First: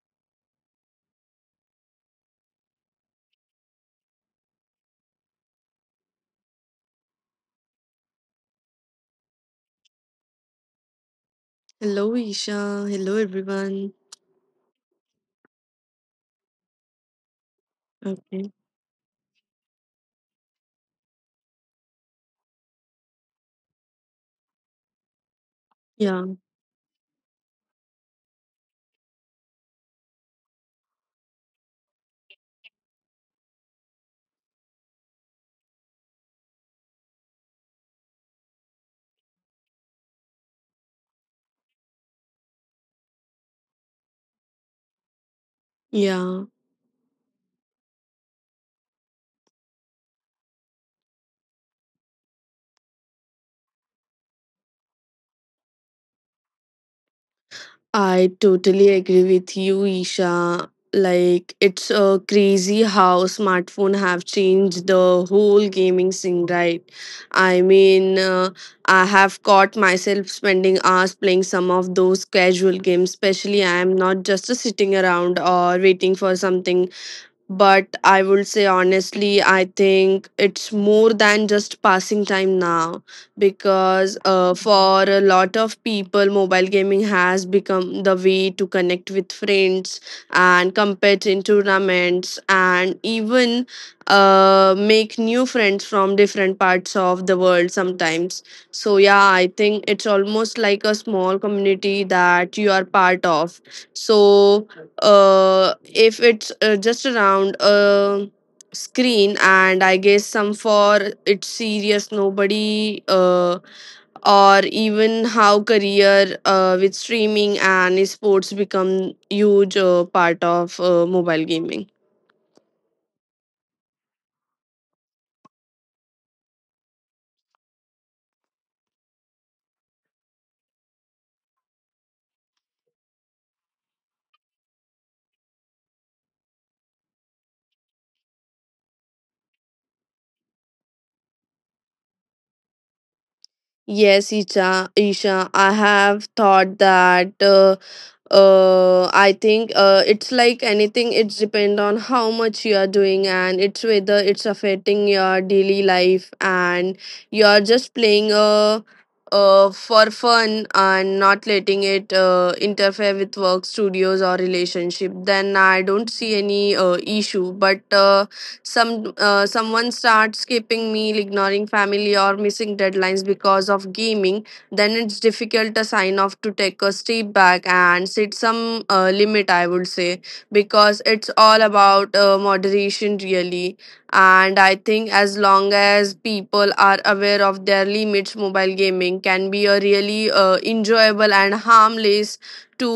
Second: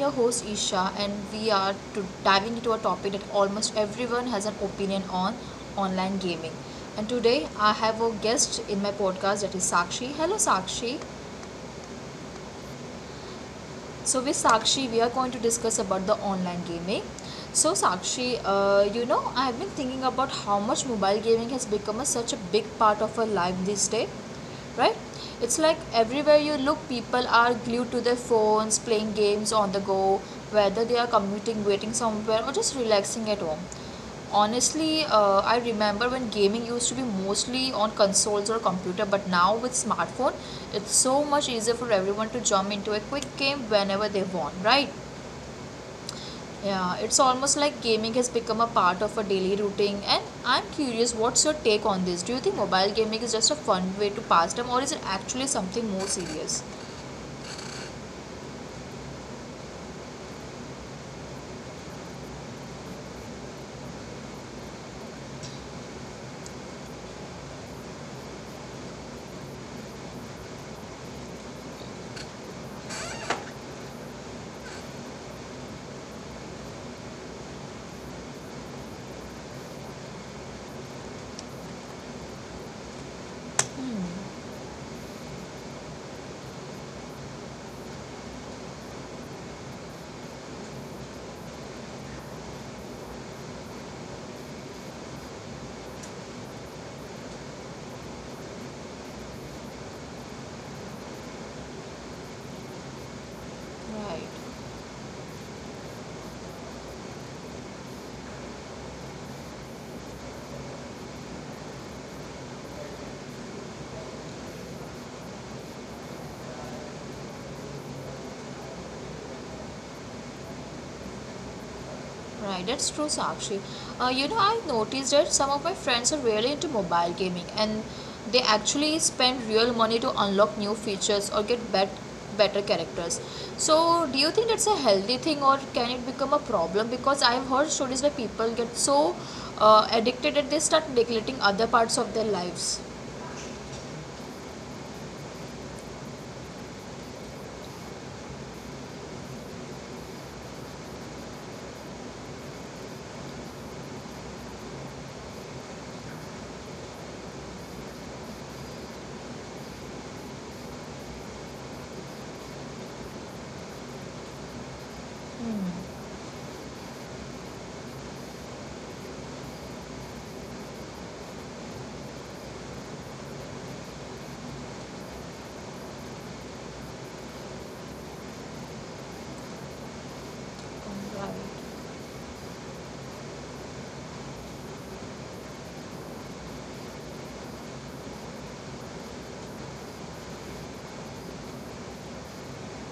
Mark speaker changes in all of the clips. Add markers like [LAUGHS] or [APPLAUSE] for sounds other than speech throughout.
Speaker 1: your host Isha and we are to diving into a topic that almost everyone has an opinion on online gaming. And today I have a guest in my podcast that is Sakshi. Hello Sakshi.
Speaker 2: Hello, Isha. Hello, everyone.
Speaker 1: So with Sakshi, we are going to discuss about the online gaming. So Sakshi,
Speaker 2: Okay.
Speaker 1: I have been thinking about how much mobile gaming has become such a big part of our life these days, right? It's like
Speaker 2: Yeah.
Speaker 1: everywhere you look, people are glued to their phones, playing games on the go, whether they are commuting, waiting somewhere, or just relaxing at home. Honestly, I remember when gaming used to be mostly on consoles or computer, but now with smartphone, it's so much easier for everyone to jump into a quick game whenever they want, right?
Speaker 2: Yeah.
Speaker 1: Yeah, it's almost like gaming has become a part of a daily routine. And I'm curious, what's your take on this? Do you think mobile gaming is just a fun way to pass time, or is it actually something more serious?
Speaker 2: I totally agree with you, Isha. Like, it's crazy how smartphone have changed the whole gaming scene, right? I mean, uh, I have caught myself spending hours playing some of those casual games, especially I am not just sitting around or waiting for something. But I would say honestly, I think it's more than just passing time now because for a lot of people, mobile gaming has become the way to connect with friends and compete in tournaments and even make new friends from different parts of the world sometimes. So, yeah, I think it's almost like a small community that you are part of.
Speaker 1: Right.
Speaker 2: So, uh if it's just around a screen and I guess some for it's serious nobody or even how career with streaming and esports become huge part of mobile gaming.
Speaker 1: Right, that's true, Sakshi. I noticed that some of my friends are really into mobile gaming and they actually spend real money to unlock new features or get better characters. So, do you think that's a healthy thing or can it become a problem? Because I've heard stories where people get so addicted that they start neglecting other parts of their lives.
Speaker 2: Yes, Isha, I have thought that I think it's like anything, it's depend on how much you are doing and it's whether it's affecting your daily life, and you are just playing for fun and not letting it interfere with work, studios, or relationship, then I don't see any issue. But someone starts skipping meal, ignoring family, or missing deadlines because of gaming, then it's difficult a sign off to take a step back and set some limit, I would say, because it's
Speaker 1: Right.
Speaker 2: all about moderation really. And I think as long as people are aware of their limits, mobile gaming can be a really enjoyable and harmless to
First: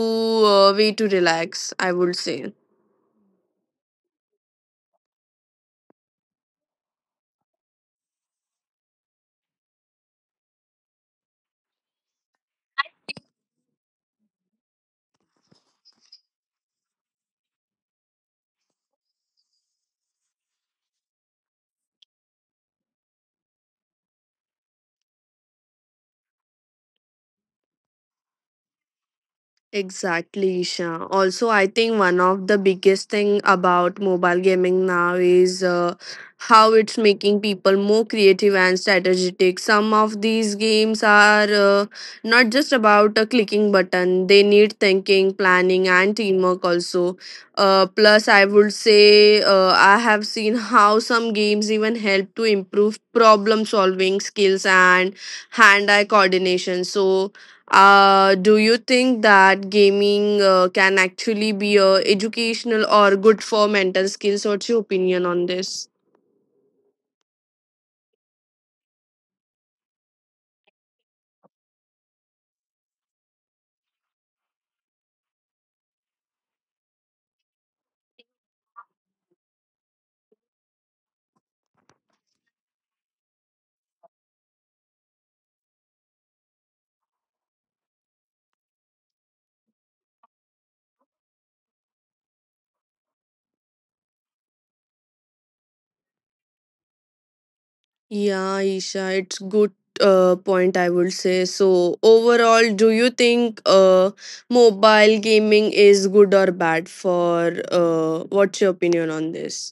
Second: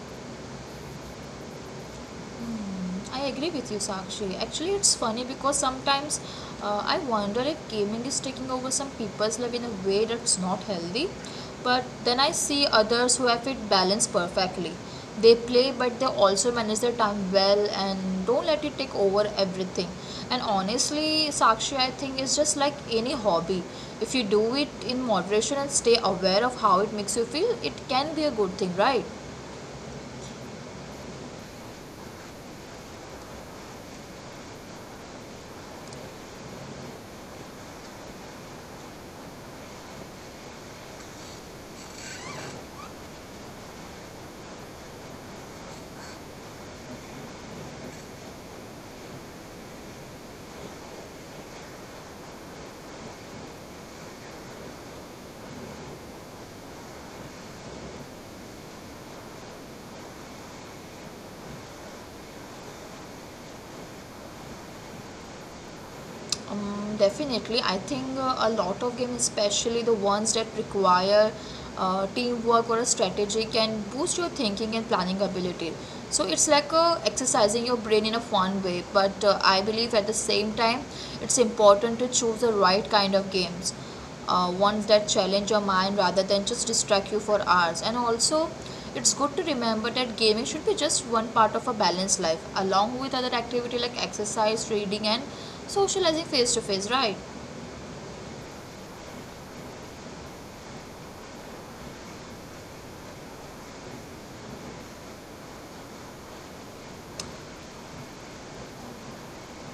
Speaker 2: way to relax, I would say.
Speaker 1: Mm, I agree with you, Sakshi. Actually, it's funny because sometimes I wonder if gaming is taking over some people's life in a way that's not healthy. But then I see others who have it balanced perfectly. They play, but they also manage their time well and don't let it take over everything. And honestly, Sakshi, I think it's just like any hobby. If you do it in moderation and stay aware of how it makes you feel, it can be a good thing, right?
Speaker 2: Exactly, Isha. Also, I think one of the biggest thing about mobile gaming now is how it's making people more creative and strategic. Some of these games are not just about a clicking button; they need thinking, planning, and teamwork also. Plus, I would say I have seen how some games even help to improve problem solving skills and hand-eye coordination. So do you think that gaming can actually be educational or good for mental skills? What's your opinion on this?
Speaker 1: Definitely, I think a lot of games, especially the ones that require teamwork or a strategy, can boost your thinking and planning ability. So it's like exercising your brain in a fun way, but I believe at the same time, it's important to choose the right kind of games, ones that challenge your mind rather than just distract you for hours. And also, it's good to remember that gaming should be just one part of a balanced life, along with other activity like exercise, reading, and socializing face to face, right?
Speaker 2: Yeah, Isha, it's good point, I would say. So overall, do you think mobile gaming is good or bad for what's your opinion on this?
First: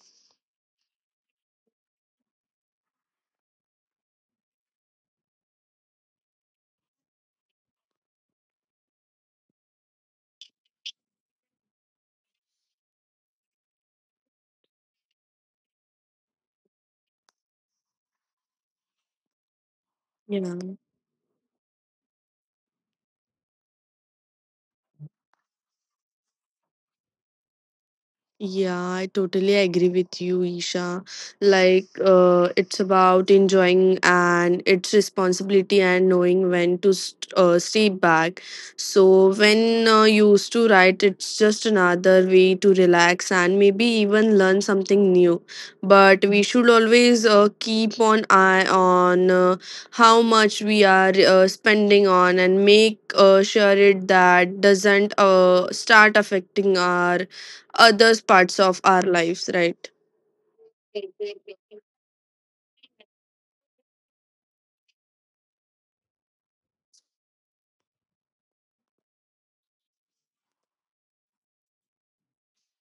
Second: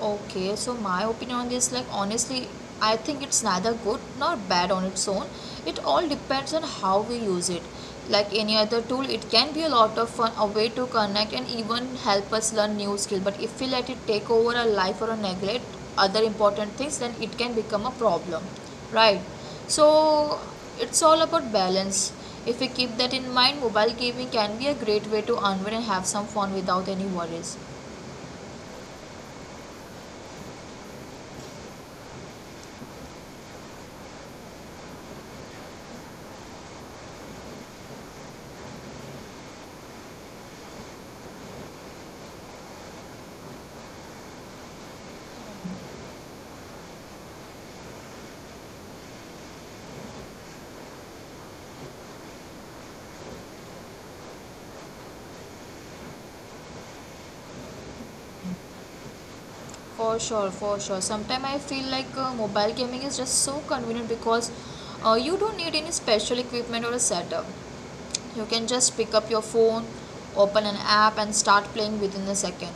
Speaker 1: Okay, so my opinion on this, like honestly, I think it's neither good nor bad on its own. It all depends on how we use it. Like any other tool, it can be a lot of fun, a way to connect and even help us learn new skill. But if we let it take over our life or neglect other important things, then it can become a problem, right? So
Speaker 2: Yeah.
Speaker 1: it's all about balance. If we keep that in mind, mobile gaming can be a great way to unwind and have some fun without any worries.
Speaker 2: Yeah, I totally agree with you, Isha. Like, it's about enjoying and it's responsibility and knowing when to step back. So, when you used to write, it's just another way to relax and maybe even learn something new. But we should always keep on eye on how much we are spending on and make sure it that doesn't start affecting our other parts of our lives, right?
Speaker 1: For sure, for sure. Sometimes I feel like mobile gaming is just so convenient because you don't need any special equipment or a setup. You can just pick up your phone, open an app, and start playing within a second.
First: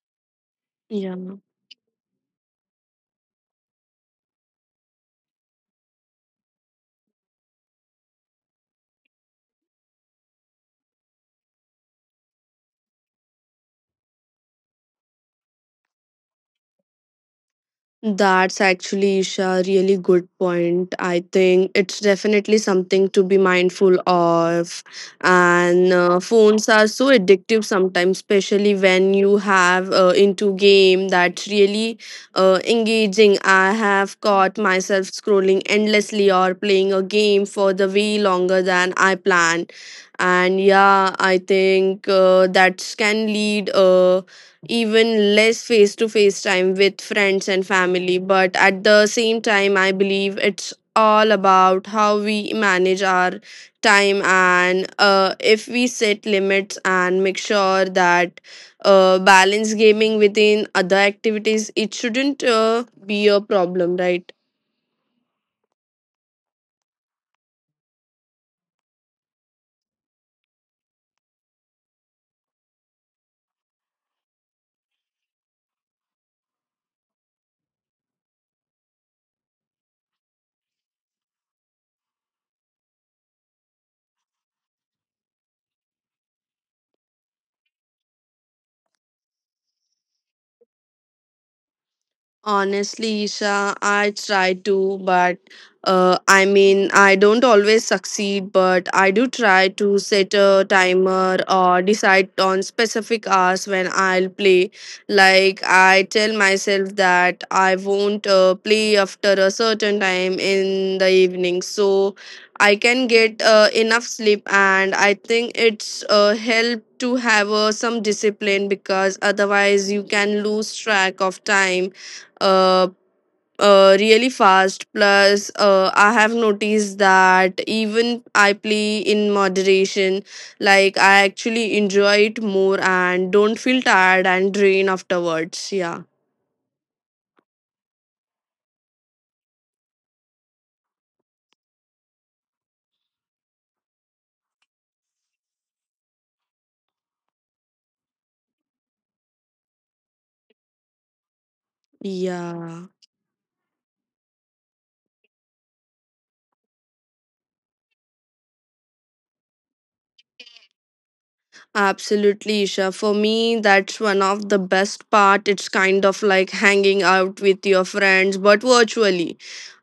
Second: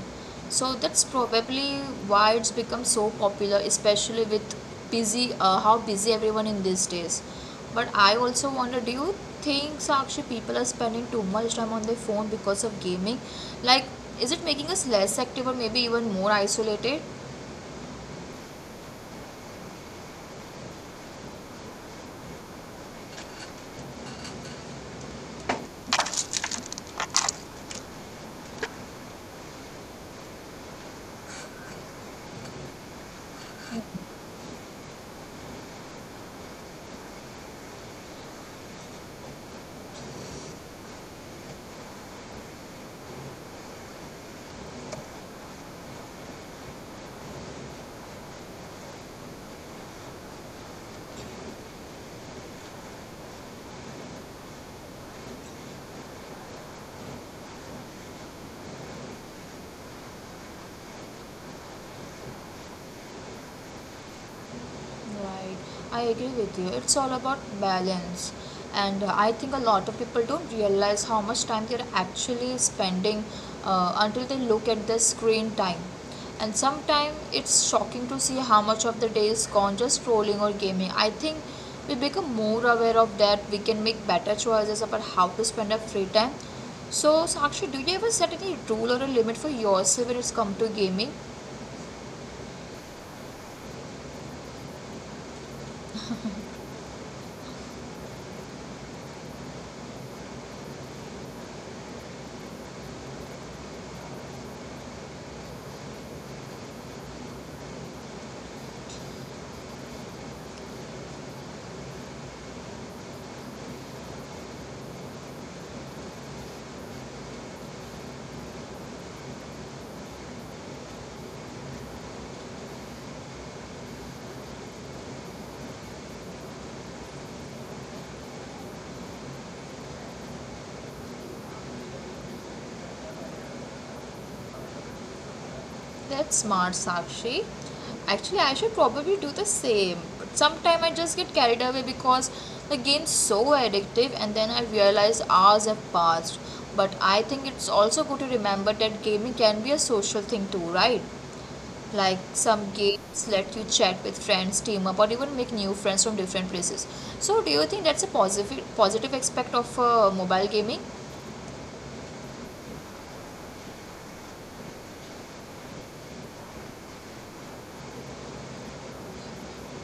Speaker 1: So that's
Speaker 2: Yeah.
Speaker 1: probably why it's become so popular, especially with busy how busy everyone in these days. But I also wonder, do you think Sakshi people are spending too much time on their phone because of gaming? Like, is it making us less active or maybe even more isolated?
Speaker 2: That's actually, Isha, a really good point. I think it's definitely something to be mindful of. And phones are so addictive sometimes, especially when you have into game that's really engaging. I have caught myself scrolling endlessly or playing a game for the way longer than I planned. And yeah, I think that can lead. Even less face to face time with friends and family. But at the same time, I believe it's all about how we manage our time and if we set limits and make sure that balance gaming within other activities, it shouldn't be a problem, right?
Speaker 1: Right, I agree with you. It's all about balance, and I think a lot of people don't realize how much time they're actually spending until they look at their screen time. And sometimes it's shocking to see how much of the day is gone just scrolling or gaming. I think we become more aware of that. We can make better choices about how to spend our free time. So, Sakshi, do you ever set any rule or a limit for yourself when it's come to gaming?
Speaker 2: Honestly, Isha, I try to, but I mean, I don't always succeed, but I do try to set a timer or decide on specific hours when I'll play. Like, I tell myself that I won't play after a certain time in the evening, so I can get enough sleep, and I think it's help to have some discipline because otherwise you can lose track of time uh, really fast. Plus, I have noticed that even I play in moderation, like I actually enjoy it more and don't feel tired and drained afterwards. Yeah.
Speaker 1: That's smart, Sakshi. Actually, I should probably do the same. But sometimes I just get carried away because the game's so addictive, and then I realize hours have passed. But I think it's also good to remember that gaming can be a social thing too, right? Like some
Speaker 2: Yeah.
Speaker 1: games let you chat with friends, team up, or even make new friends from different places. So, do you think that's a positive aspect of mobile gaming?
Speaker 2: Absolutely, Isha. For me, that's one of the best part. It's kind of like hanging out with your friends, but virtually.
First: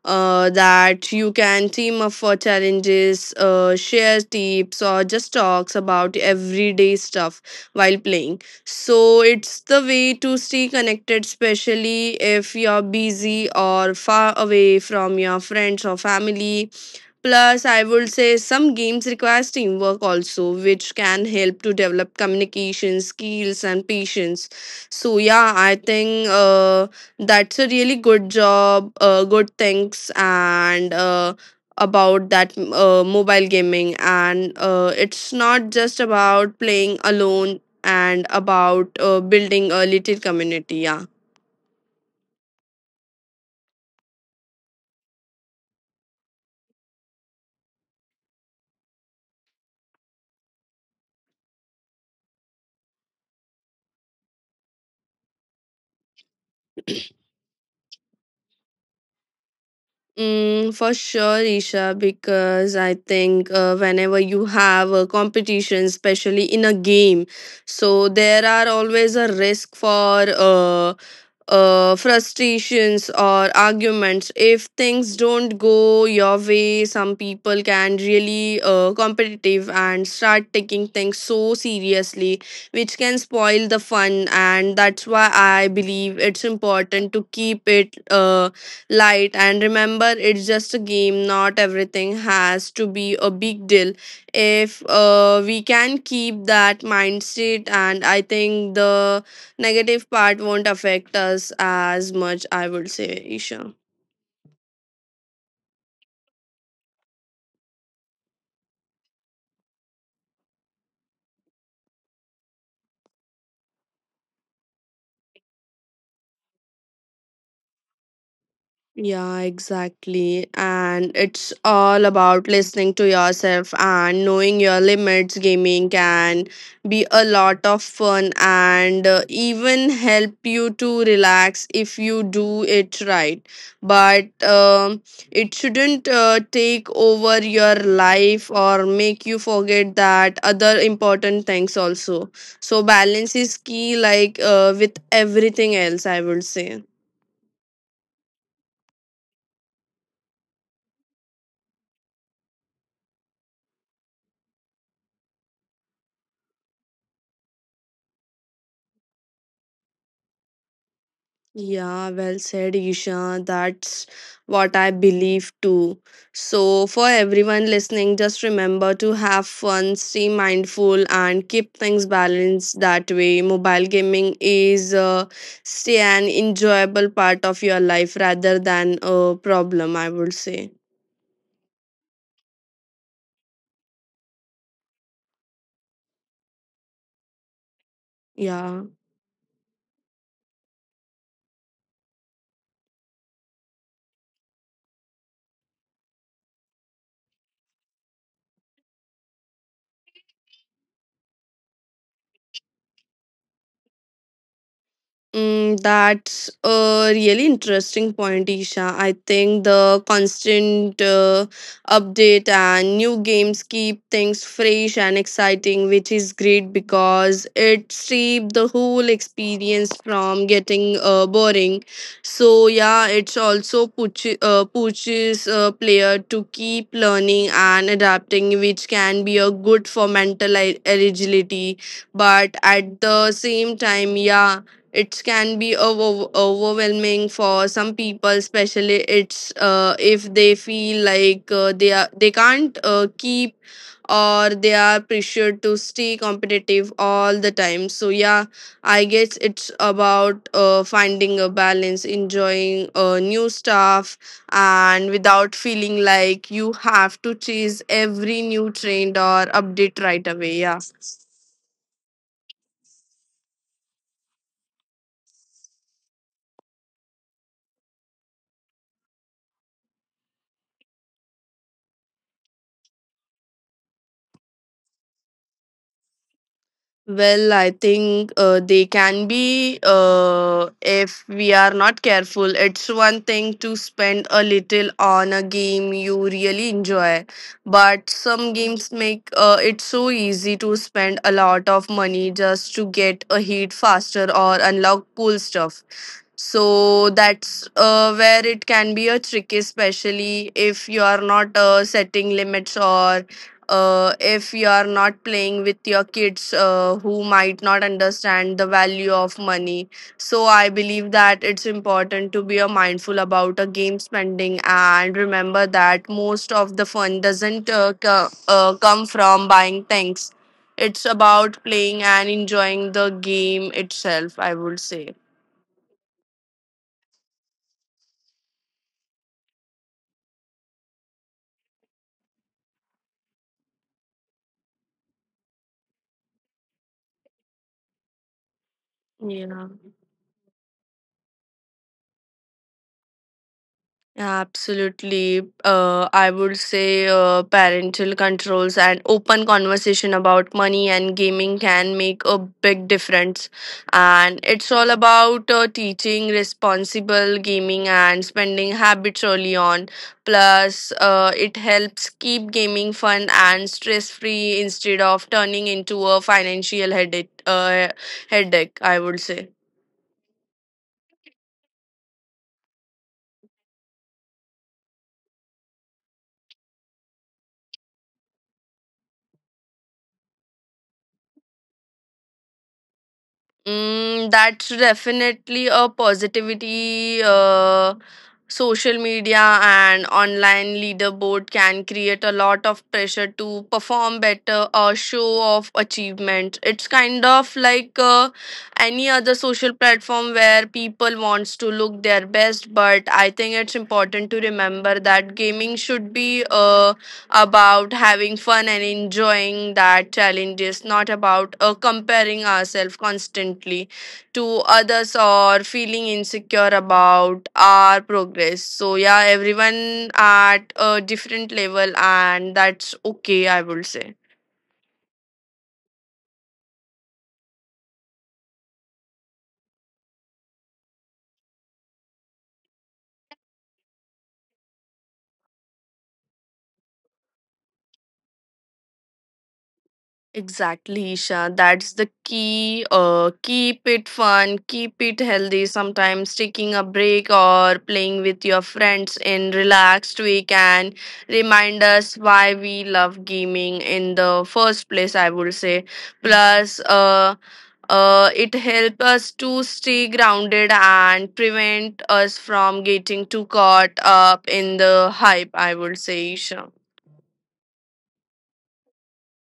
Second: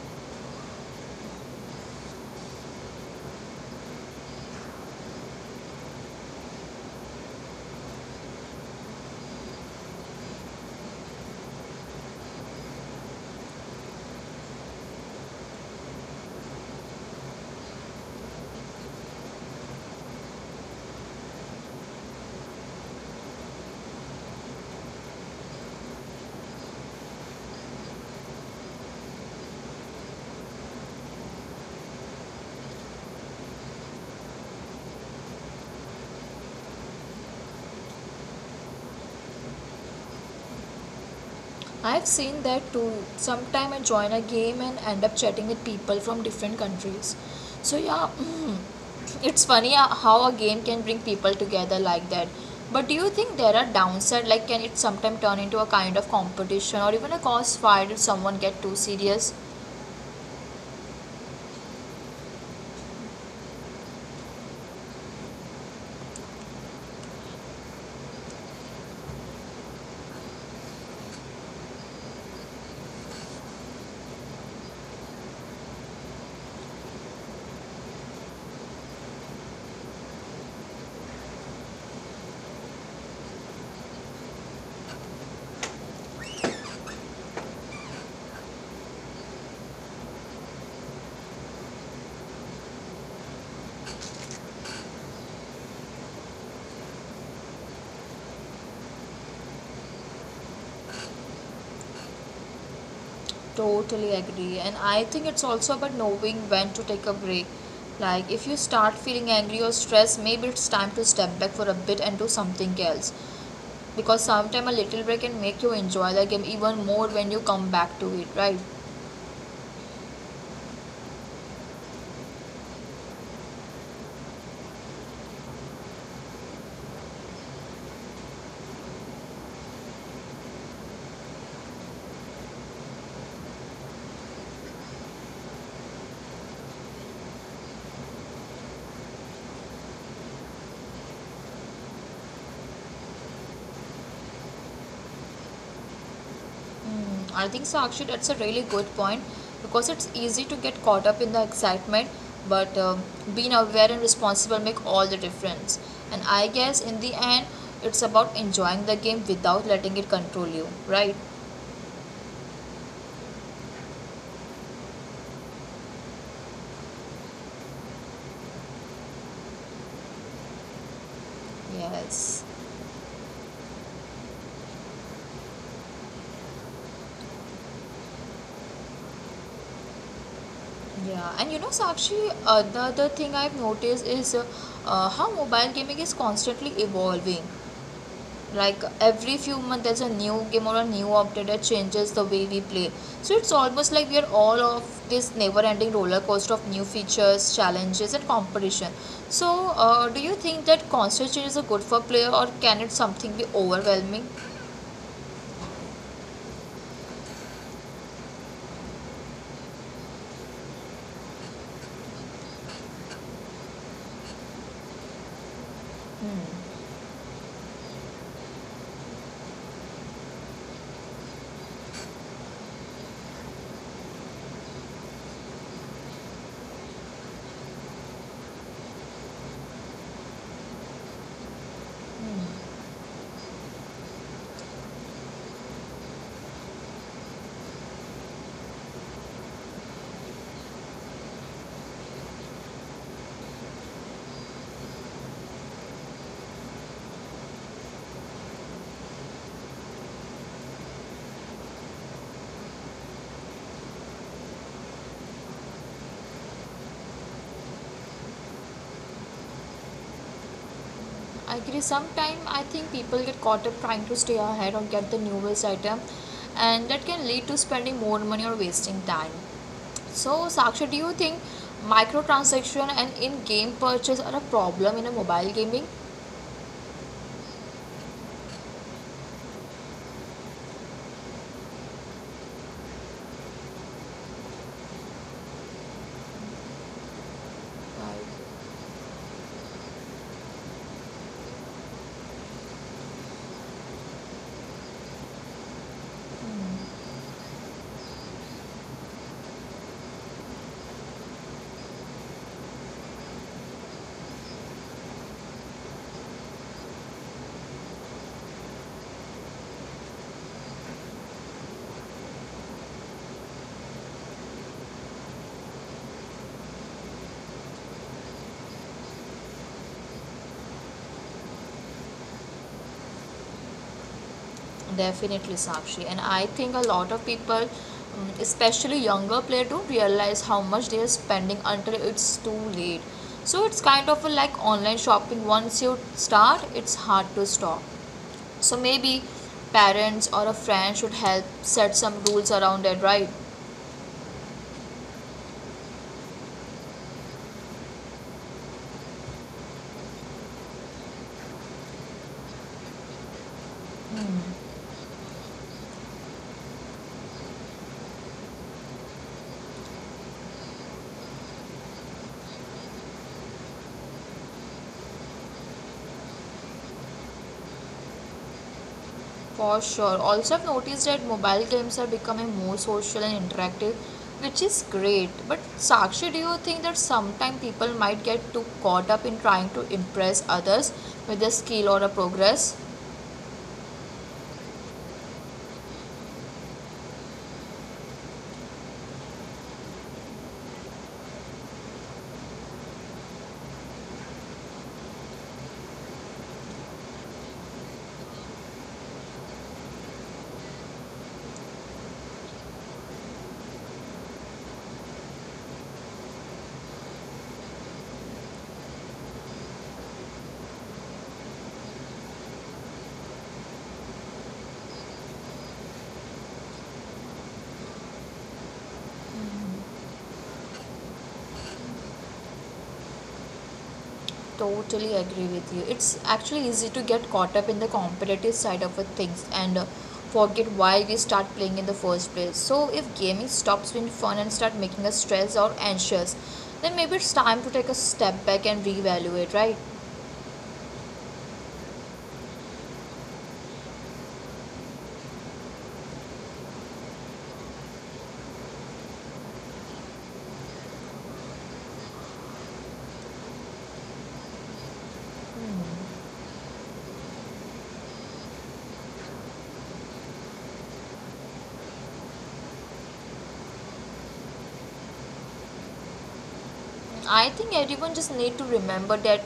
Speaker 2: That you can team up for challenges, share tips, or just talks about everyday stuff while playing. So it's the way to stay connected, especially if you're busy or far away from your friends or family. Plus, I would say some games require teamwork also, which can help to develop communication skills and patience. So yeah, I think that's a really good job, good things, and about that mobile gaming. And it's not just about playing alone and about building a little community. Yeah.
Speaker 1: I've seen that too. Sometime I join a game and end up chatting with people from different countries. So yeah, mm, it's funny how a game can bring people together like that. But do you think there are downside? Like, can it sometimes turn into a kind of competition or even a cause fight if someone get too serious?
Speaker 2: Mm, for sure, Isha, because I think whenever you have a competition, especially in a game, so there are always a risk for frustrations or arguments if things don't go your way. Some people can really competitive and start taking things so seriously, which can spoil the fun, and that's why I believe it's important to keep it light and remember it's just a game, not everything has to be a big deal. If we can keep that mindset, and I think the negative part won't affect us as much, I would say, Isha.
Speaker 1: Totally agree. And I think it's also about knowing when to take a break. Like, if you start feeling angry or stressed, maybe it's time to step back for a bit and do something else, because sometimes a little break can make you enjoy the game even more when you come back to it, right?
Speaker 2: Yeah, exactly. And it's all about listening to yourself and knowing your limits. Gaming can be a lot of fun and even help you to relax if you do it right. But it shouldn't take over your life or make you forget that other important things also. So, balance is key, like with everything else, I would say.
Speaker 1: Mm, I think so. Actually, that's a really good point because it's easy to get caught up in the excitement, but being aware and responsible make all the difference. And I guess in the end, it's about enjoying the game without letting it control you, right?
Speaker 2: Yeah, well said, Isha. That's what I believe too. So, for everyone listening, just remember to have fun, stay mindful, and keep things
Speaker 1: Yes.
Speaker 2: balanced that way. Mobile gaming is stay an enjoyable part of your life rather than a problem, I would say.
Speaker 1: Yeah, and you know, Sakshi, the other thing I've noticed is how mobile gaming is constantly evolving.
Speaker 2: Yeah.
Speaker 1: Like every few months there's a new game or a new update that changes the way we play, so it's almost like we are all of this never ending roller coaster of new features, challenges and competition. So do you think that constant change is a good for player or can it something be overwhelming?
Speaker 2: Mm, that's a really interesting point, Isha. I think the constant update and new games keep things fresh and exciting, which is great
Speaker 1: Hmm.
Speaker 2: because it keeps the whole experience from getting boring. So yeah, it's also pushes a player to keep learning and adapting, which can be a good for mental agility. But at the same time, yeah, it can be overwhelming for some people, especially it's if they feel like they can't keep or they are pressured to stay competitive all the time. So yeah, I guess it's about finding a balance, enjoying new stuff and without feeling like you have to chase every new trend or update right away. Yeah.
Speaker 1: I agree, sometimes I think people get caught up trying to stay ahead or get the newest item, and that can lead to spending more money or wasting time. So, Sakshi, do you think microtransaction and in-game purchase are a problem in a mobile gaming?
Speaker 2: Well, I think they can be if we are not careful. It's one thing to spend a little on a game you really enjoy, but
Speaker 1: Right.
Speaker 2: some games make it so easy to spend a lot of money just to get a hit faster or unlock cool stuff. So that's where it can be a tricky, especially if you are not setting limits or if you are not playing with your kids who might not understand the value of money. So I believe that it's important to be mindful about a game spending and remember that most of the fun doesn't come from buying things. It's about playing and enjoying the game itself, I would say.
Speaker 1: Definitely, Sakshi. And I think a lot of people, mm, especially younger players, don't realize how much they are spending until it's too late. So it's kind of a like online shopping. Once you start, it's hard to stop. So maybe
Speaker 2: Yeah,
Speaker 1: parents or a friend should help set some rules around it, right?
Speaker 2: absolutely. I would say parental controls and open conversation about money and gaming can make a big difference. And it's all about teaching responsible gaming and spending habits early on. Plus, it helps keep gaming fun and stress free instead of turning into a financial headache, I would say.
Speaker 1: For sure. Also, I've noticed that mobile games are becoming more social and interactive, which is great. But Sakshi, do you think that sometimes people might get too caught up in trying to impress others with a skill or a progress?
Speaker 2: Mm, that's definitely a positivity. Social media and online leaderboard can create a lot of pressure to perform better or show off achievements. It's kind of like any other social platform where people wants to look their best. But I think it's important to remember that gaming should be about having fun and enjoying that challenge is not about comparing ourselves constantly to others or feeling insecure about our progress. So yeah, everyone at a different level, and that's okay, I would say.
Speaker 1: Totally agree with you. It's actually easy to get caught up in the competitive side of a things and forget why we start playing in the first place. So, if gaming stops being fun and start making us stressed or anxious, then maybe it's time to take a step back and reevaluate, right?
Speaker 2: Exactly, Isha. That's the key. Keep it fun, keep it healthy. Sometimes taking a break or playing with your friends in relaxed way can remind us why we love gaming in the first place, I would say. Plus, it helps us to stay grounded and prevent us from getting too caught up in the hype, I would say, Isha.
Speaker 1: I think everyone just need to remember that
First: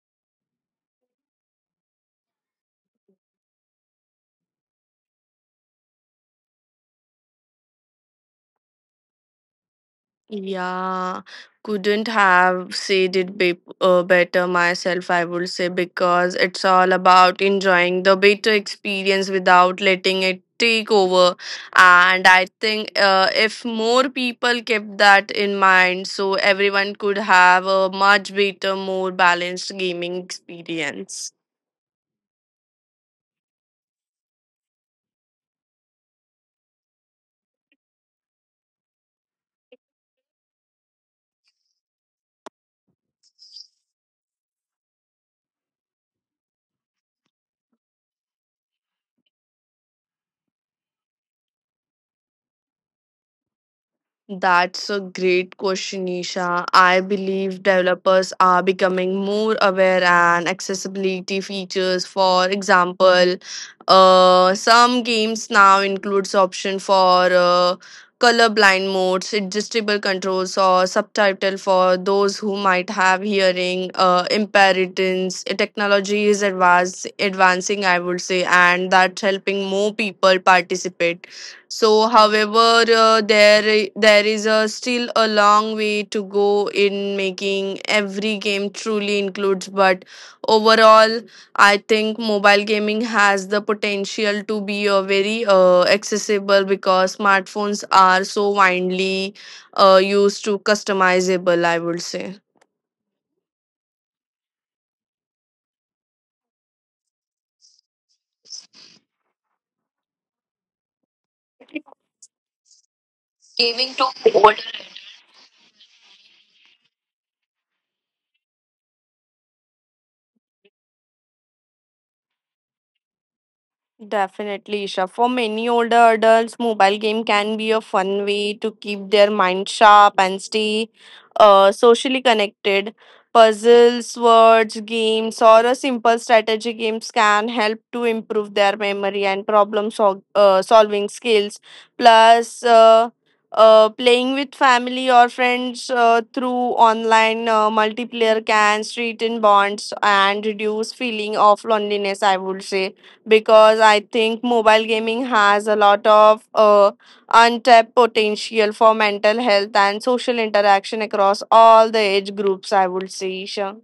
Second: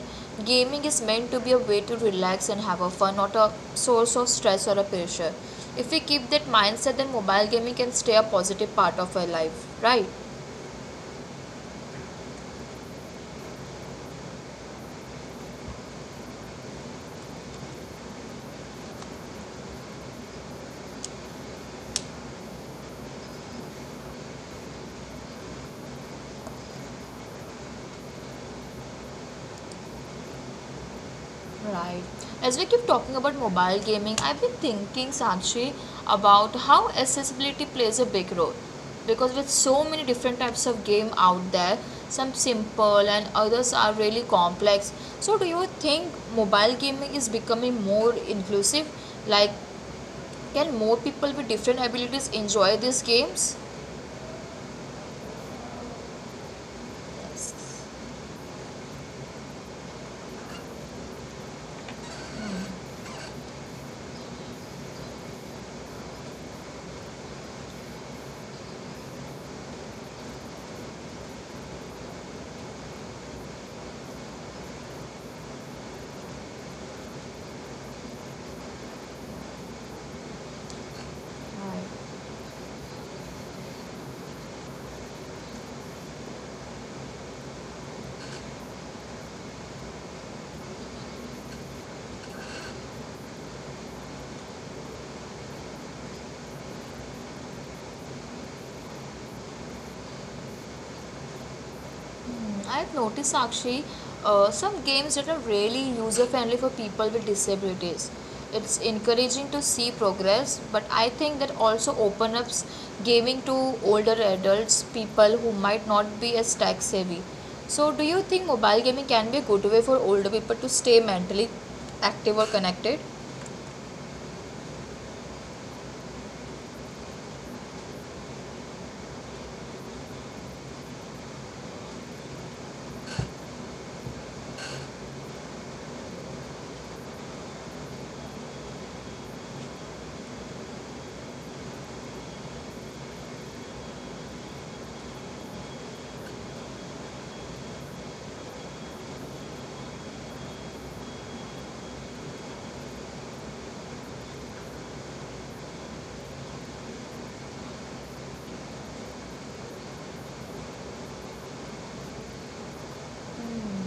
Speaker 1: gaming is meant to be a way to relax and have a fun, not a source of stress or a pressure. If we keep that mindset, then mobile gaming can stay a positive part of our life, right?
Speaker 2: Yeah, couldn't have said it better myself, I would say, because it's all about enjoying the better experience without letting it take over. And I think if more people kept that in mind, so everyone could have a much better, more balanced gaming experience.
Speaker 1: Right. As we keep talking about mobile gaming, I've been thinking, Sanchi, about how accessibility plays a big role. Because with so many different types of game out there, some simple and others are really complex. So do you think mobile gaming is becoming more inclusive? Like, can more people with different abilities enjoy these games?
Speaker 2: That's a great question, Nisha. I believe developers are becoming more aware and accessibility features. For example, some games now includes option for color blind modes, adjustable controls, or subtitle for those who might have hearing impairments. Technology is advancing, I would say, and that's helping more people participate.
Speaker 1: Right.
Speaker 2: So, however, there is still a long way to go in making every game truly includes. But overall, I think mobile gaming has the potential to be a very accessible because smartphones are so widely used to customizable, I would say.
Speaker 1: Hmm, I've noticed actually some games that are really user friendly for people with disabilities. It's encouraging to see progress, but I think that also opens up gaming to older adults, people who might not be as tech savvy. So, do you think mobile gaming can be a good way for older people to stay mentally active or connected?
Speaker 2: Definitely, Isha. For many older adults, mobile game can be a fun way to keep their mind sharp and stay socially connected. Puzzles, words, games, or a simple strategy games can help to improve their memory and solving skills. Plus, playing with family or friends through online multiplayer can strengthen bonds and reduce feeling of loneliness, I would say, because I think mobile gaming has a lot of untapped potential for mental health and social interaction across all the age groups, I would say, Isha.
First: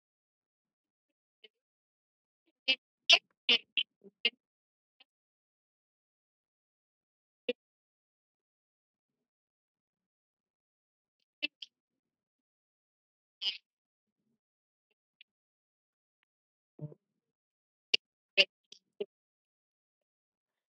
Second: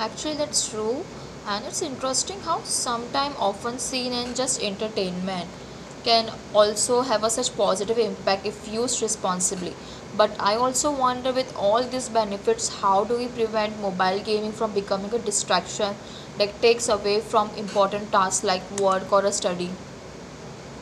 Speaker 1: Actually, that's true, and it's interesting how sometime often seen in just entertainment can also have a such positive impact if used responsibly. But I also wonder, with all these benefits, how do we prevent mobile gaming from becoming a distraction that takes away from important tasks like work or a study?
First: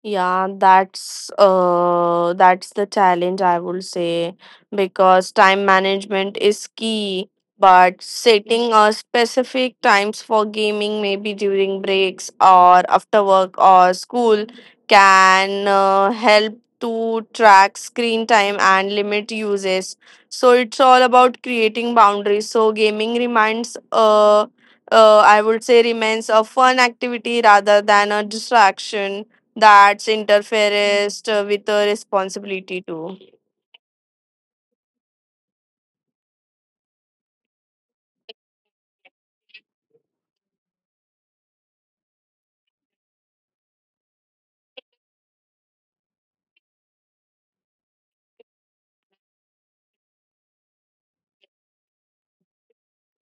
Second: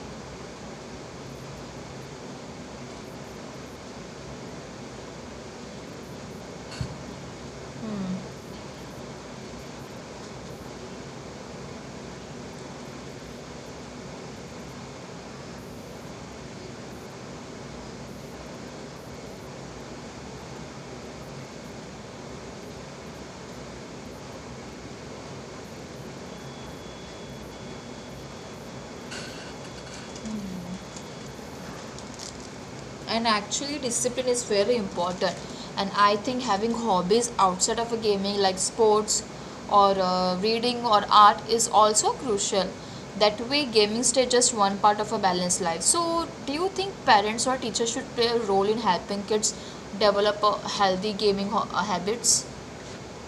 Speaker 2: Yeah, that's the challenge, I would say, because time management is key, but setting a specific times for gaming maybe during breaks or after work or school can help to track screen time and limit uses. So it's all about creating boundaries. So gaming reminds I would say remains a fun activity rather than a distraction that's interferes with the responsibility too.
Speaker 1: And actually discipline is very important, and I think having hobbies outside of a gaming like sports or reading or art is also crucial. That way gaming stays just one part of a balanced life. So do you think parents or teachers should play a role in helping kids develop a healthy gaming habits?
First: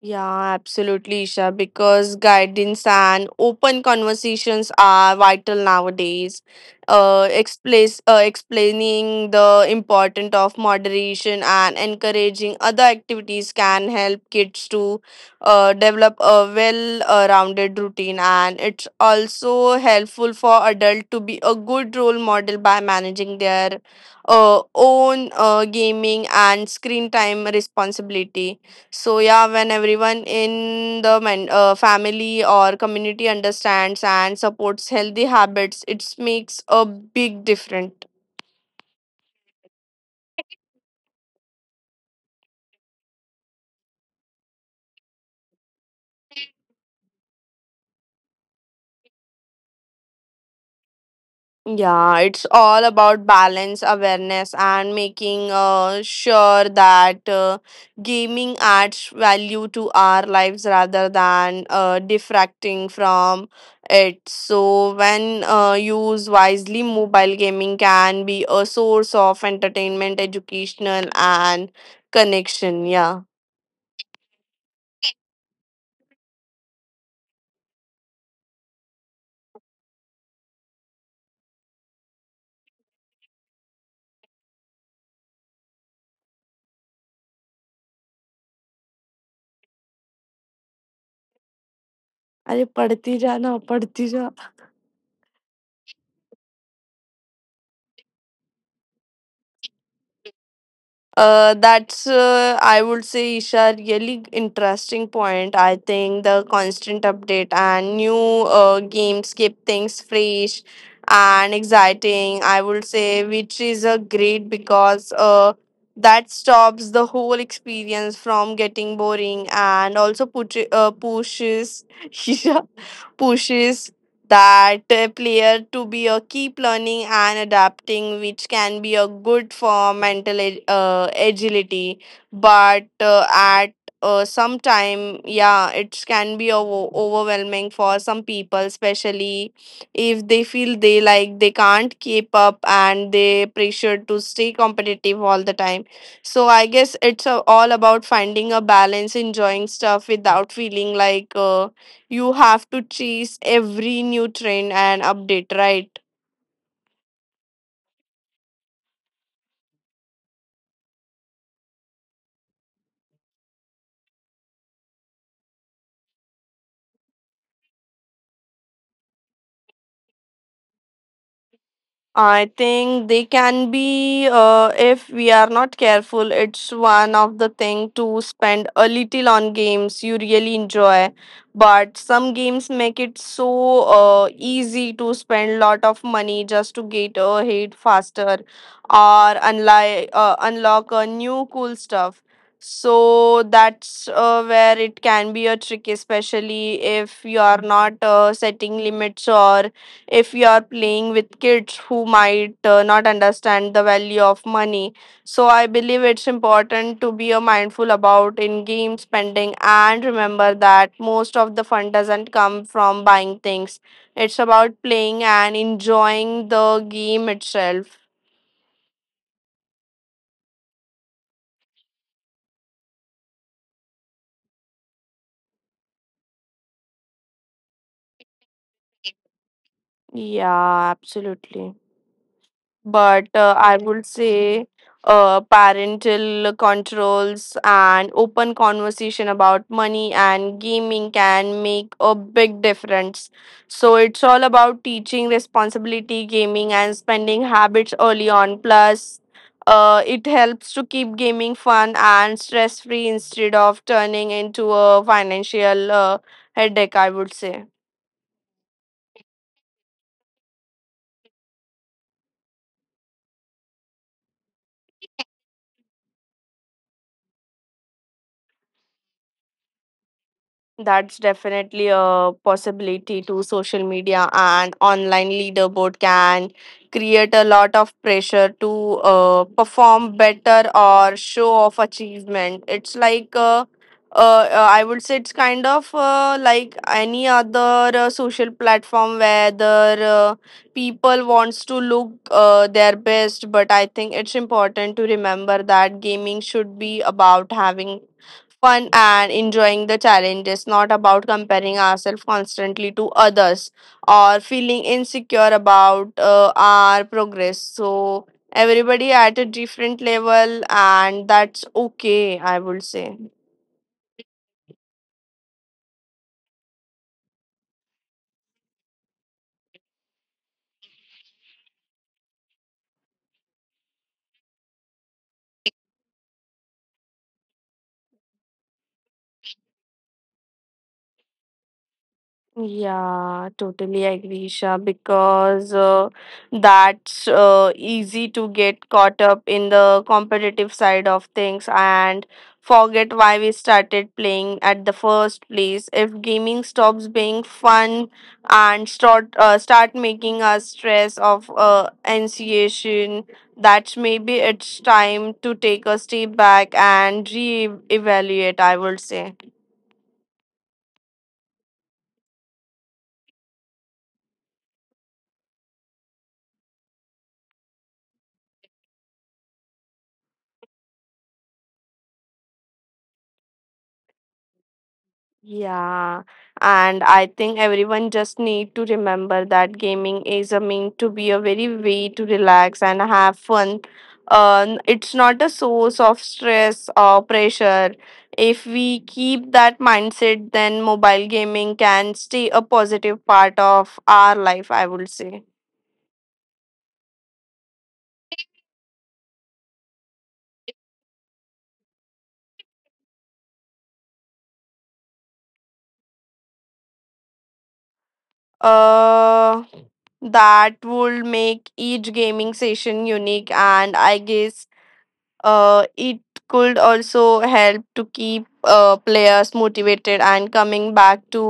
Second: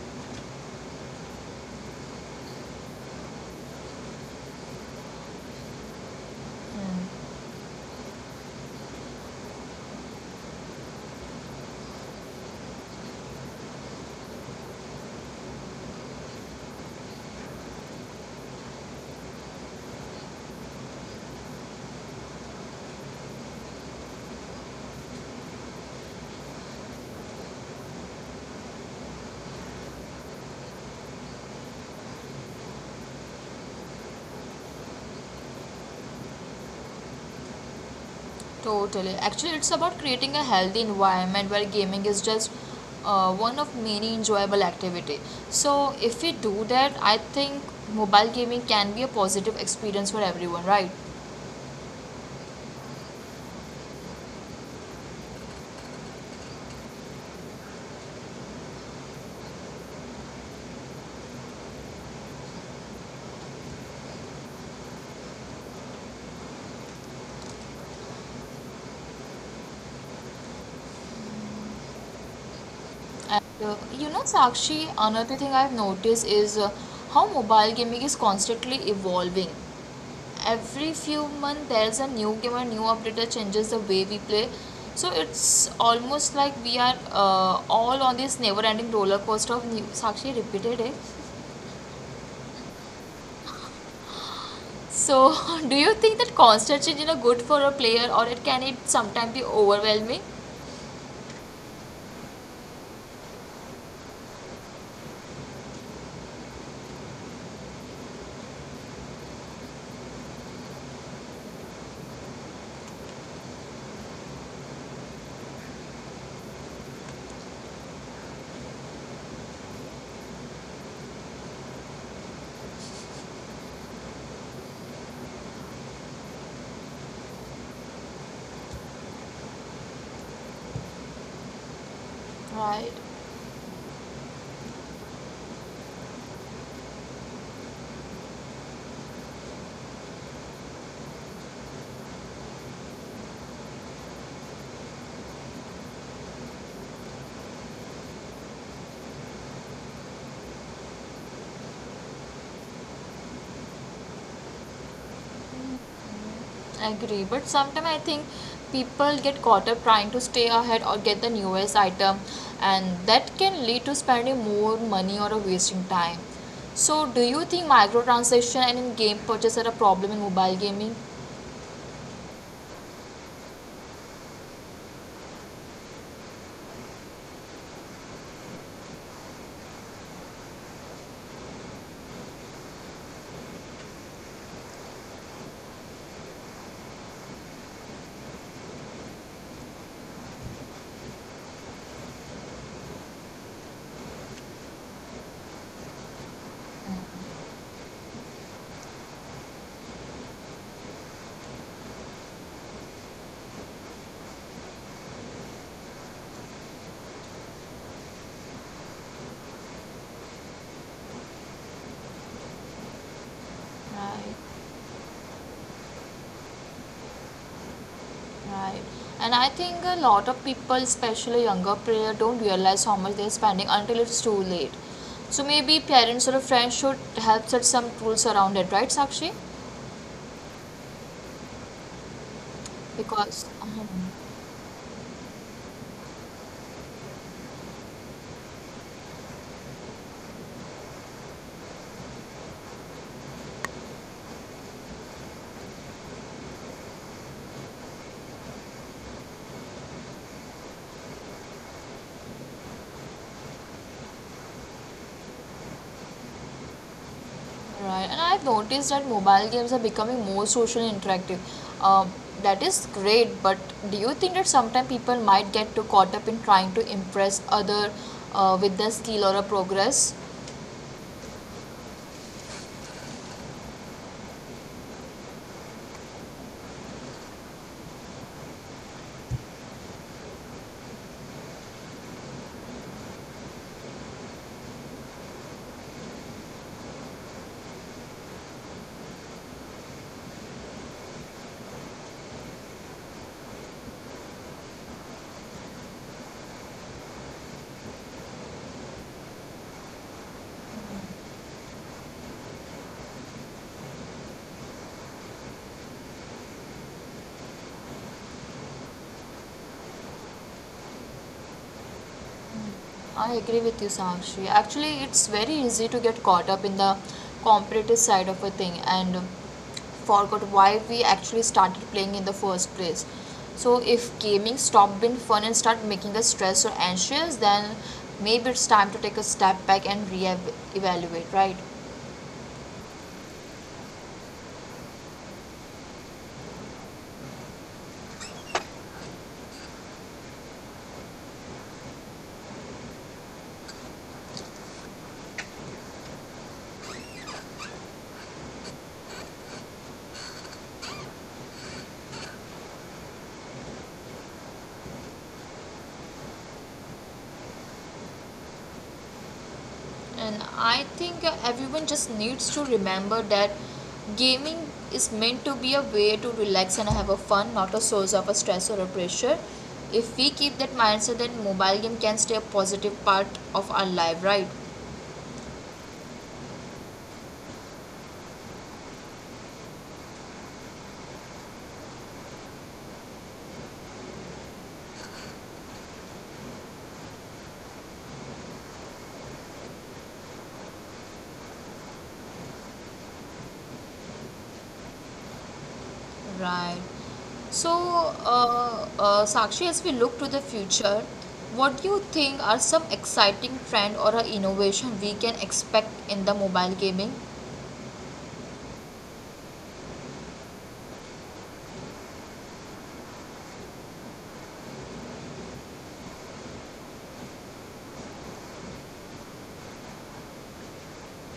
Speaker 2: Yeah, absolutely, Isha, because guidance and open conversations are vital nowadays. Explaining the importance of moderation and encouraging other activities can help kids to develop a well rounded routine. And it's also helpful for adults to be a good role model by managing their own gaming and screen time responsibility. So yeah, when everyone in the family or community understands and supports healthy habits, it makes a big difference.
Speaker 1: Totally. Actually, it's about creating a healthy environment where gaming is just one of many enjoyable activity. So if we do that, I think mobile gaming can be a positive experience for everyone, right?
Speaker 2: Yeah, it's all about balance, awareness, and making sure that gaming adds value to our lives rather than defracting from it. So, when used wisely, mobile gaming can be a source of entertainment, educational, and connection. Yeah.
Speaker 1: And Sakshi, another thing I've noticed is how mobile gaming is constantly evolving. Every few months there's a new game and new updater changes the way we play. So it's almost like we are all on this never ending roller coaster of new sakshi repeated it.
Speaker 2: अरे पढ़ती जा ना पढ़ती जा.
Speaker 1: So [LAUGHS] do you think that constant change is good for a player, or it can it sometimes be overwhelming?
Speaker 2: That's I would say, Isha, really interesting point. I think the constant update and new games keep things fresh and exciting, I would say, which is a great because that stops the whole experience from getting boring and also pushes [LAUGHS] Isha pushes that player to be a keep learning and adapting, which can be a good for mental agility, but
Speaker 1: Right.
Speaker 2: at some time, yeah, it can be overwhelming for some people, especially if they feel they like they can't keep up and they pressure to stay competitive all the time. So I guess it's all about finding a balance enjoying stuff without feeling like you have to chase every new trend and update, right?
Speaker 1: Agree, but sometimes I think people get caught up trying to stay ahead or get the newest item, and that can lead to spending more money or wasting time. So do you think microtransaction and in game purchase are a problem in mobile gaming?
Speaker 2: I think they can be, if we are not careful. It's one of the thing to spend a little on games you really enjoy. But some games make it so easy to spend lot of money just to get ahead faster or unlock a new cool stuff. So that's where it can be a trick, especially if you are not setting limits or if you are playing with kids who might not understand the value of money. So I believe it's important to be mindful about in-game spending and remember that most of the fun doesn't come from buying things. It's
Speaker 1: Right.
Speaker 2: about playing and enjoying the game itself.
Speaker 1: Right, and I think a lot of people, especially younger player, don't realize how much they're spending until it's too late. So maybe parents or a friend should help set some rules around it, right, Sakshi?
Speaker 2: Yeah, absolutely. But
Speaker 1: Because
Speaker 2: I
Speaker 1: Mhm.
Speaker 2: would say parental controls and open conversation about money and gaming can make a big difference. So it's all about teaching responsibility, gaming, and spending habits early on. Plus, it helps to keep gaming fun and stress free instead of turning into a financial headache, I would say.
Speaker 1: Right, and I've noticed that mobile games are becoming more social and interactive. Um, that is great, but do you think that sometimes people might get too caught up in trying to impress other with their skill or a progress?
Speaker 2: That's definitely a possibility to social media and online leaderboard can create a lot of pressure to perform better or show off achievement. It's like I would say it's kind of like any other social platform where the people wants to look their best, but I think it's important to remember that gaming should be about having fun and enjoying the challenge is not about comparing ourselves constantly to others or feeling insecure about our progress. So, everybody at a different level, and that's okay, I would say.
Speaker 1: I agree with you, Sakshi. Actually, it's very easy to get caught up in the competitive side of a thing and forgot why we actually started playing in the first place. So, if gaming stopped being fun and start making us stressed or anxious, then maybe it's time to take a step back and re-evaluate, right?
Speaker 2: Yeah, totally agree, Isha, because that's easy to get caught up in the competitive side of things and forget why we started playing at the first place. If gaming stops being fun and start making us stress of anxiety, that's maybe it's time to take a step back and re-evaluate, I would say.
Speaker 1: And I think everyone just needs to remember that gaming is meant to be a way to relax and have a fun, not a source of a stress or a pressure. If we keep that mindset, then mobile game can stay a positive part of our life, right?
Speaker 2: Yeah, and I think everyone just need to remember that gaming is a mean to be a very way to relax and have fun. It's not a source of stress or pressure. If we keep that mindset, then mobile gaming can stay a positive part of our life, I would say.
Speaker 1: Right. So, Sakshi, as we look to the future, what do you think are some exciting trend or a innovation we can expect in the mobile gaming?
Speaker 2: Uh, that would make each gaming session unique, and I guess it could also help to keep players motivated and coming back to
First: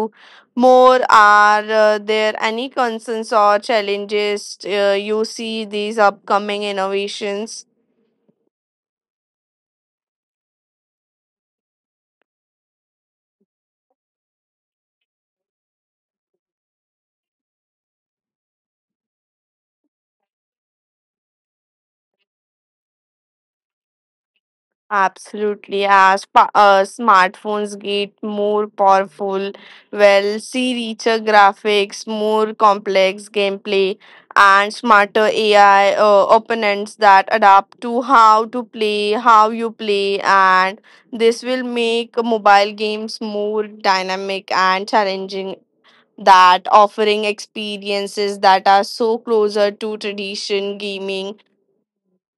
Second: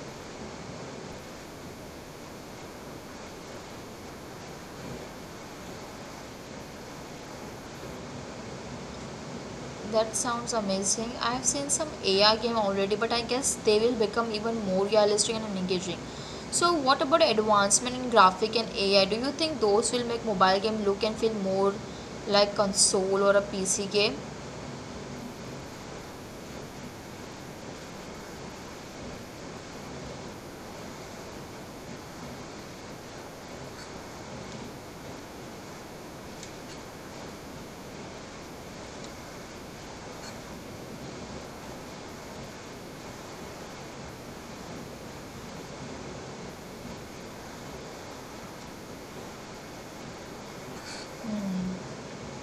Speaker 2: more. Are there any concerns or challenges you see these upcoming innovations?
Speaker 1: That sounds amazing. I have seen some AI game already, but I guess they will become even more realistic and engaging. So, what about advancement in graphic and AI? Do you think those will make mobile game look and feel more like console or a PC game?
Speaker 2: Absolutely, as smartphones get more powerful, well, see richer graphics, more complex gameplay, and smarter AI opponents that adapt to how to play, how you play, and this will make mobile games more dynamic and challenging. That offering experiences that are so closer to tradition gaming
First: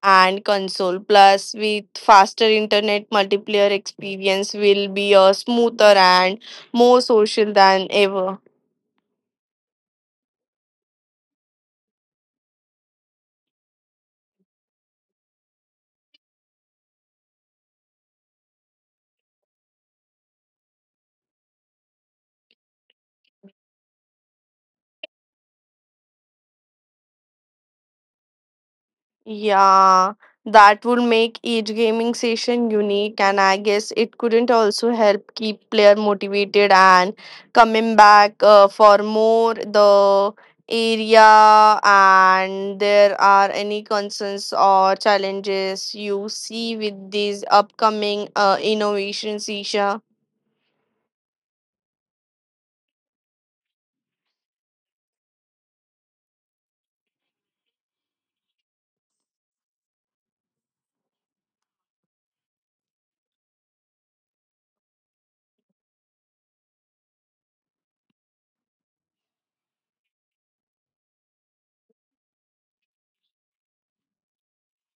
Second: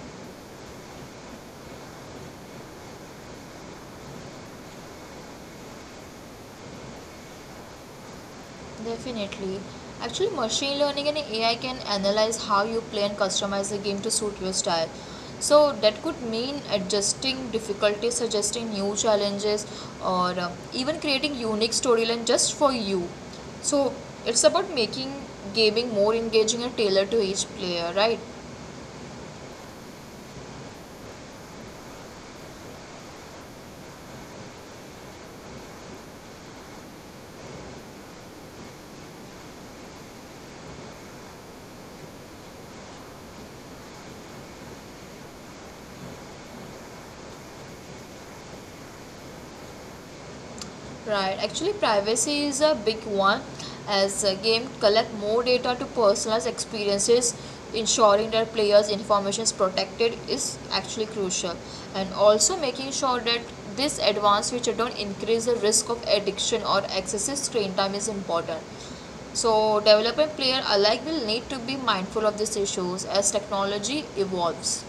Speaker 2: and console. Plus, with faster internet, multiplayer experience will be a smoother and more social than ever.
Speaker 1: Definitely. Actually, machine learning and AI can analyze how you play and customize the game to suit your style. So that could mean adjusting difficulty, suggesting new challenges, or even creating unique storyline just for you. So it's about making gaming more engaging and tailored to each player, right?
Speaker 2: Yeah, that would make each gaming session unique, and I guess it couldn't also help keep player motivated and coming back for more the area, and there are any concerns or challenges you see with these upcoming innovations, Isha?
Speaker 1: Right. Actually, privacy is a big one as games collect more data to personalize experiences. Ensuring that players' information is protected is actually crucial, and also making sure that this advanced feature don't increase the risk of addiction or excessive screen time is important. So, developer and player alike will need to be mindful of these issues as technology evolves.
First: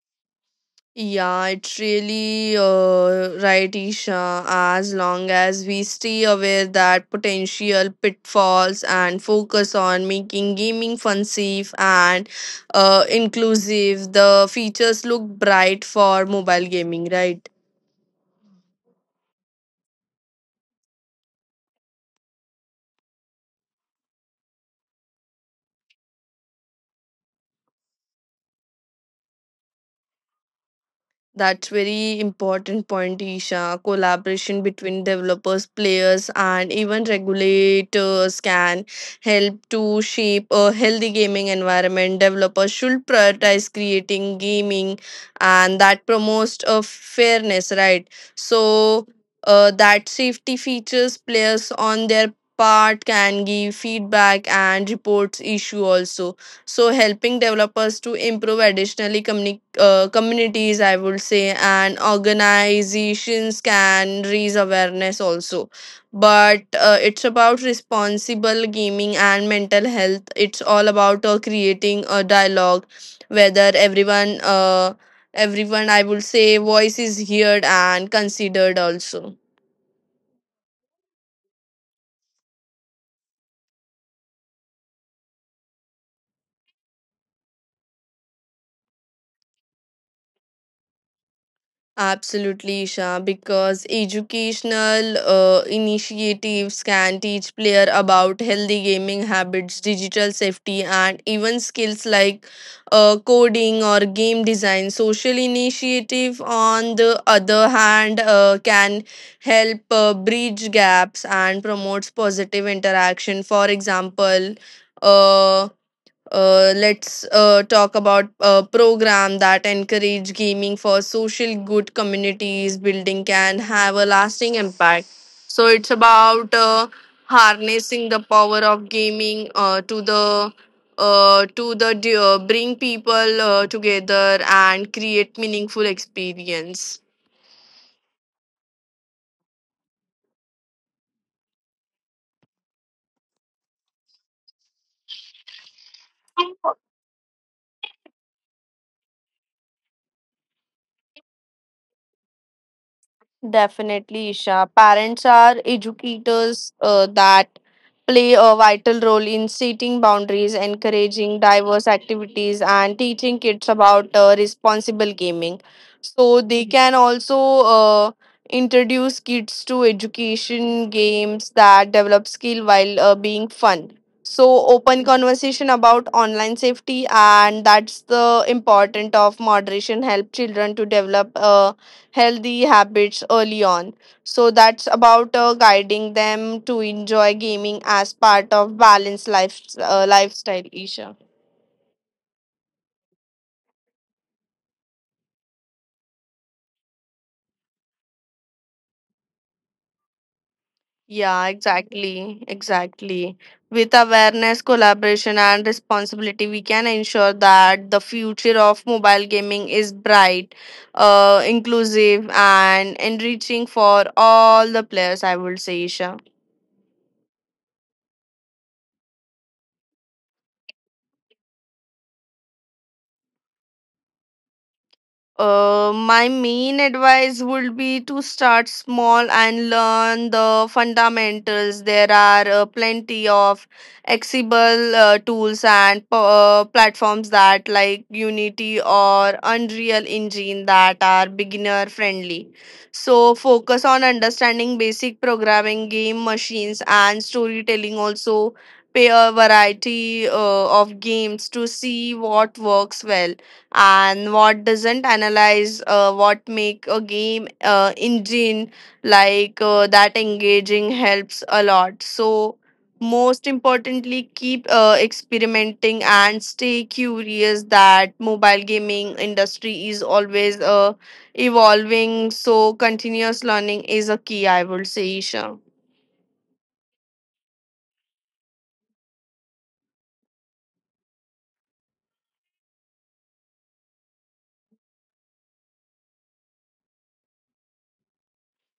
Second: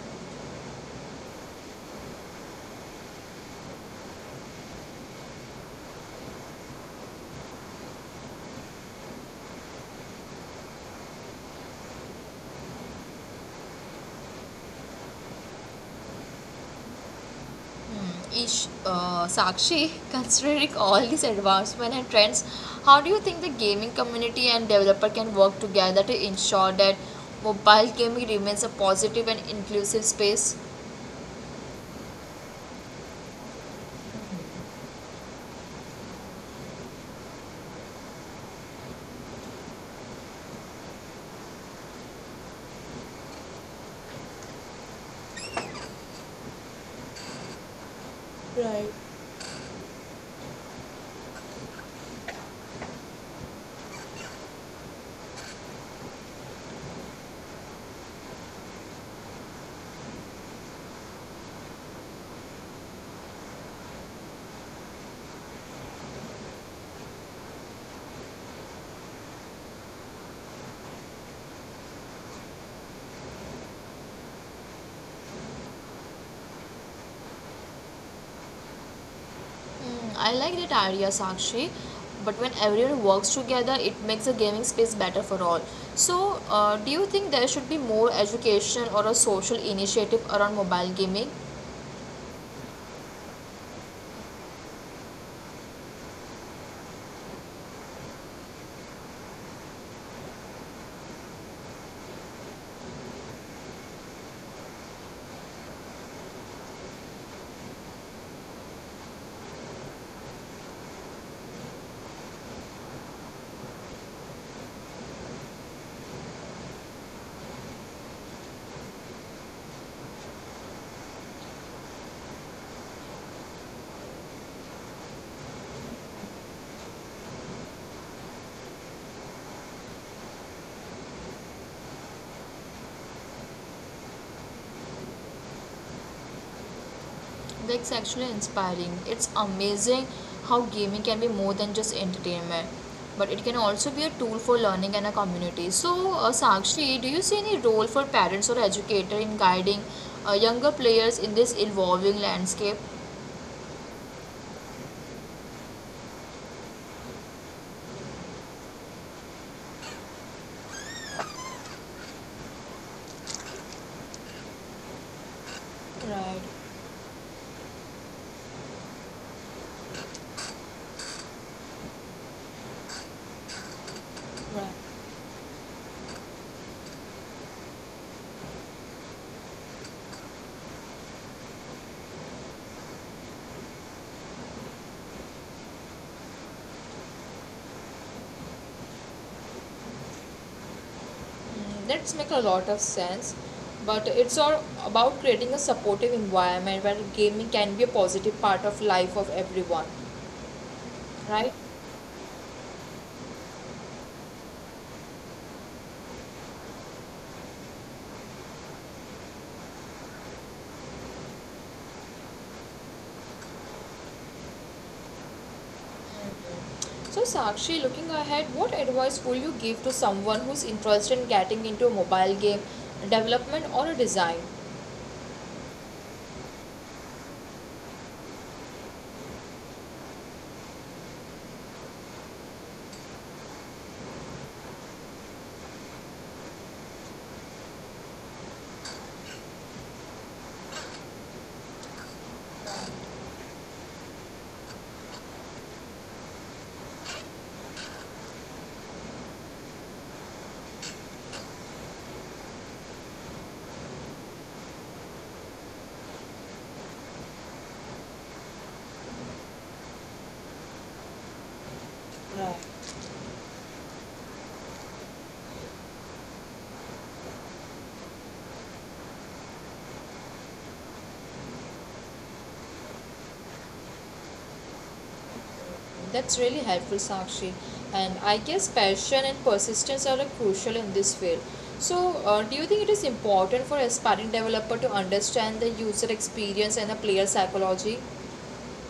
Speaker 2: Yeah, it's really right, Isha. As long as we stay aware that potential pitfalls and focus on making gaming fun, safe, and inclusive, the features look bright for mobile gaming, right?
Speaker 1: Sakshi, [LAUGHS] considering all these advancements and trends, how do you think the gaming community and developer can work together to ensure that mobile gaming remains a positive and inclusive space?
Speaker 2: That's very important point, Isha. Collaboration between developers, players, and even regulators can help to shape a healthy gaming environment. Developers should prioritize creating gaming and that promotes a fairness, right?
Speaker 1: Right.
Speaker 2: So that safety features players on their part can give feedback and reports issue also, so helping developers to improve additionally communities, I would say, and organizations can raise awareness also, but it's about responsible gaming and mental health. It's all about creating a dialogue whether everyone, I would say, voice is heard and considered also.
Speaker 1: Hmm, I like that idea, Sakshi. But when everyone works together, it makes the gaming space better for all. So, do you think there should be more education or a social initiative around mobile gaming?
Speaker 2: Absolutely, Isha, because educational initiatives can teach player about healthy gaming habits, digital safety, and even skills like coding or game design. Social initiative, on the other hand, can help bridge gaps and promotes positive interaction. For example, uh, let's talk about a program that encourage gaming for social good communities building can have a lasting impact. So it's about harnessing the power of gaming to the bring people together and create meaningful experience.
Speaker 1: That's actually inspiring. It's amazing how gaming can be more than just entertainment, but it can also be a tool for learning and a community. So, Sakshi, do you see any role for parents or educator in guiding younger players in this evolving landscape?
Speaker 2: Definitely, Isha. Parents are educators that play a vital role in setting boundaries, encouraging diverse activities, and teaching kids about responsible gaming.
Speaker 1: Right,
Speaker 2: So they can also uh, introduce kids to education games that develop skill while being fun.
Speaker 1: right.
Speaker 2: So open conversation about online safety, and that's the important of moderation. Help children to develop healthy habits early on. So that's about guiding them to enjoy gaming as part of balanced life lifestyle, Isha.
Speaker 1: Mm, that's make a lot of sense. But it's all about creating a supportive environment where gaming can be a positive part of life of everyone, right?
Speaker 2: Yeah, exactly, exactly. With awareness, collaboration, and responsibility, we can ensure that the future of mobile gaming is bright, inclusive, and enriching for all the players, I would say, Isha.
Speaker 1: So, Sakshi, looking ahead, what advice would you give to someone who's interested in getting into a mobile game development or a design?
Speaker 2: My main advice would be to start small and learn the fundamentals. There are plenty of accessible tools and platforms that, like Unity or Unreal Engine, that are beginner friendly. So, focus on understanding basic programming, game machines, and storytelling. Also, play a variety of games to see what works well and what doesn't. Analyze what make a game engine like that engaging helps a lot.
Speaker 1: Right.
Speaker 2: So most importantly keep experimenting and stay curious that mobile gaming industry is always evolving. So continuous learning is a key, I would say, Isha.
Speaker 1: That's really helpful, Sakshi. And I guess passion and persistence are crucial in this field. So, do you think it is important for aspiring developer to understand the user experience and the player psychology?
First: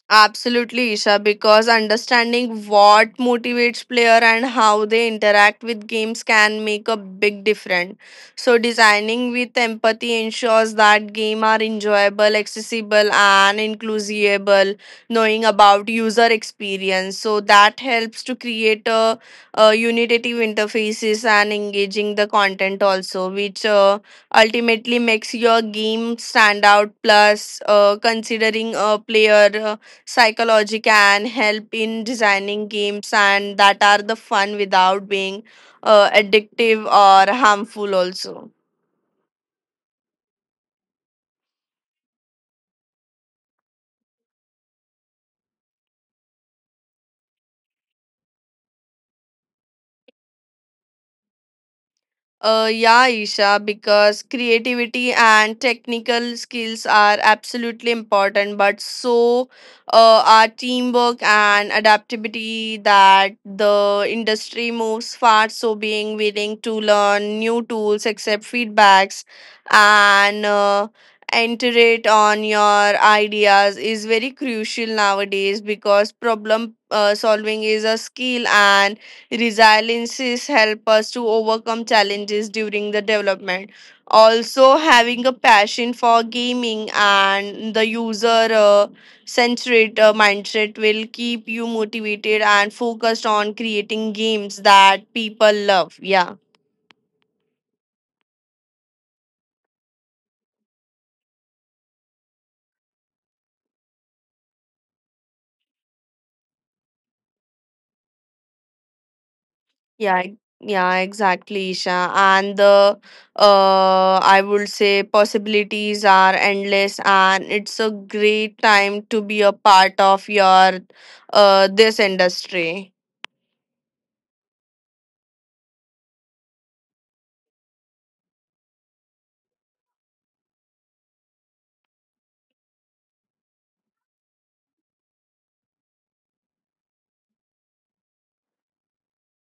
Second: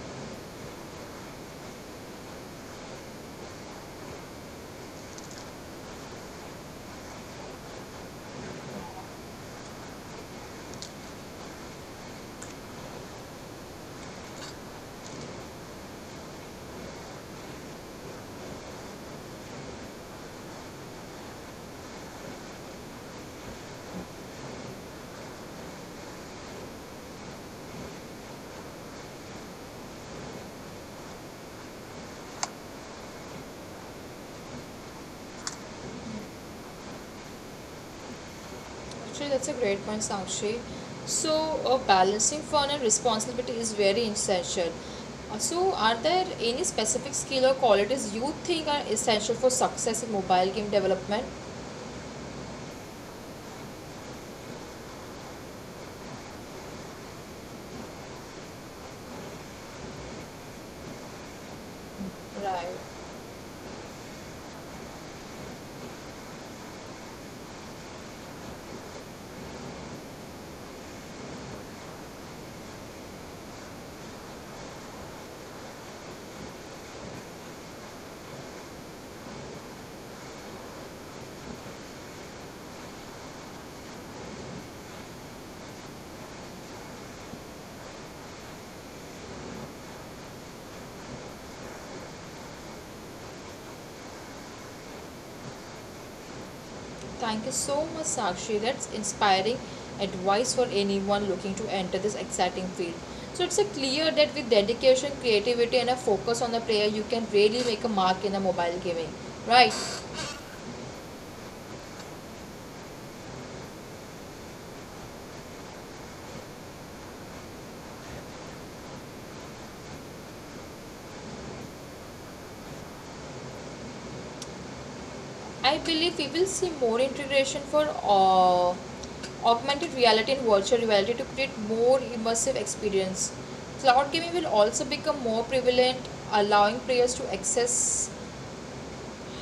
Speaker 2: Absolutely, Isha, because understanding what motivates player and how they interact with games can make a big difference. So designing with empathy ensures that game are enjoyable, accessible and inclusible, knowing about user experience. So that helps to create a unitative interfaces and engaging the content also, which ultimately makes your game stand out. Plus, considering a player psychology can help in designing games and that are the fun without being addictive or harmful also.
Speaker 1: Actually, that's a great point, Sakshi. So, balancing fun and responsibility is very essential. So, are there any specific skill or qualities you think are essential for success in mobile game development?
Speaker 2: Yeah, Isha, because creativity and technical skills are absolutely important, but so are teamwork and
Speaker 1: Right.
Speaker 2: adaptability that the industry moves fast. So, being willing to learn new tools, accept feedbacks, and iterate on your ideas is very crucial nowadays because problem solving is a skill and Resiliences help us to overcome challenges during the development. Also, having a passion for gaming and the user centric mindset will keep you motivated and focused on creating games that people love. Yeah.
Speaker 1: Thank you so much, Sakshi. That's inspiring advice for anyone looking to enter this exciting field. So, it's a clear that with dedication, creativity, and a focus on the player, you can really make a mark in a mobile gaming, right?
Speaker 2: Yeah, exactly, Isha. And the I would say possibilities are endless, and it's a great time to be a part of your this industry.
Speaker 1: I believe we will see more integration for augmented reality and virtual reality to create more immersive experience. Cloud gaming will also become more prevalent, allowing players to access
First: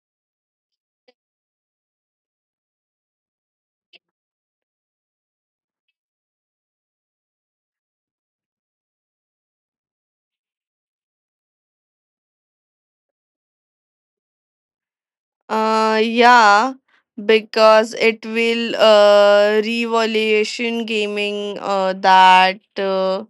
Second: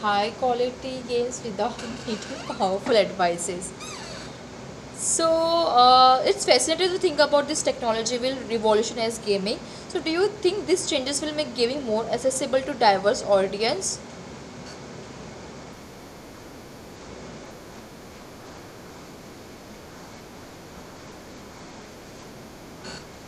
Speaker 1: high quality games without [LAUGHS] needing powerful devices. So it's fascinating to think about this technology will revolutionize gaming. So do you think these changes will make gaming more accessible to diverse audience?
Speaker 2: Yeah, because it will revolution gaming that. Uh,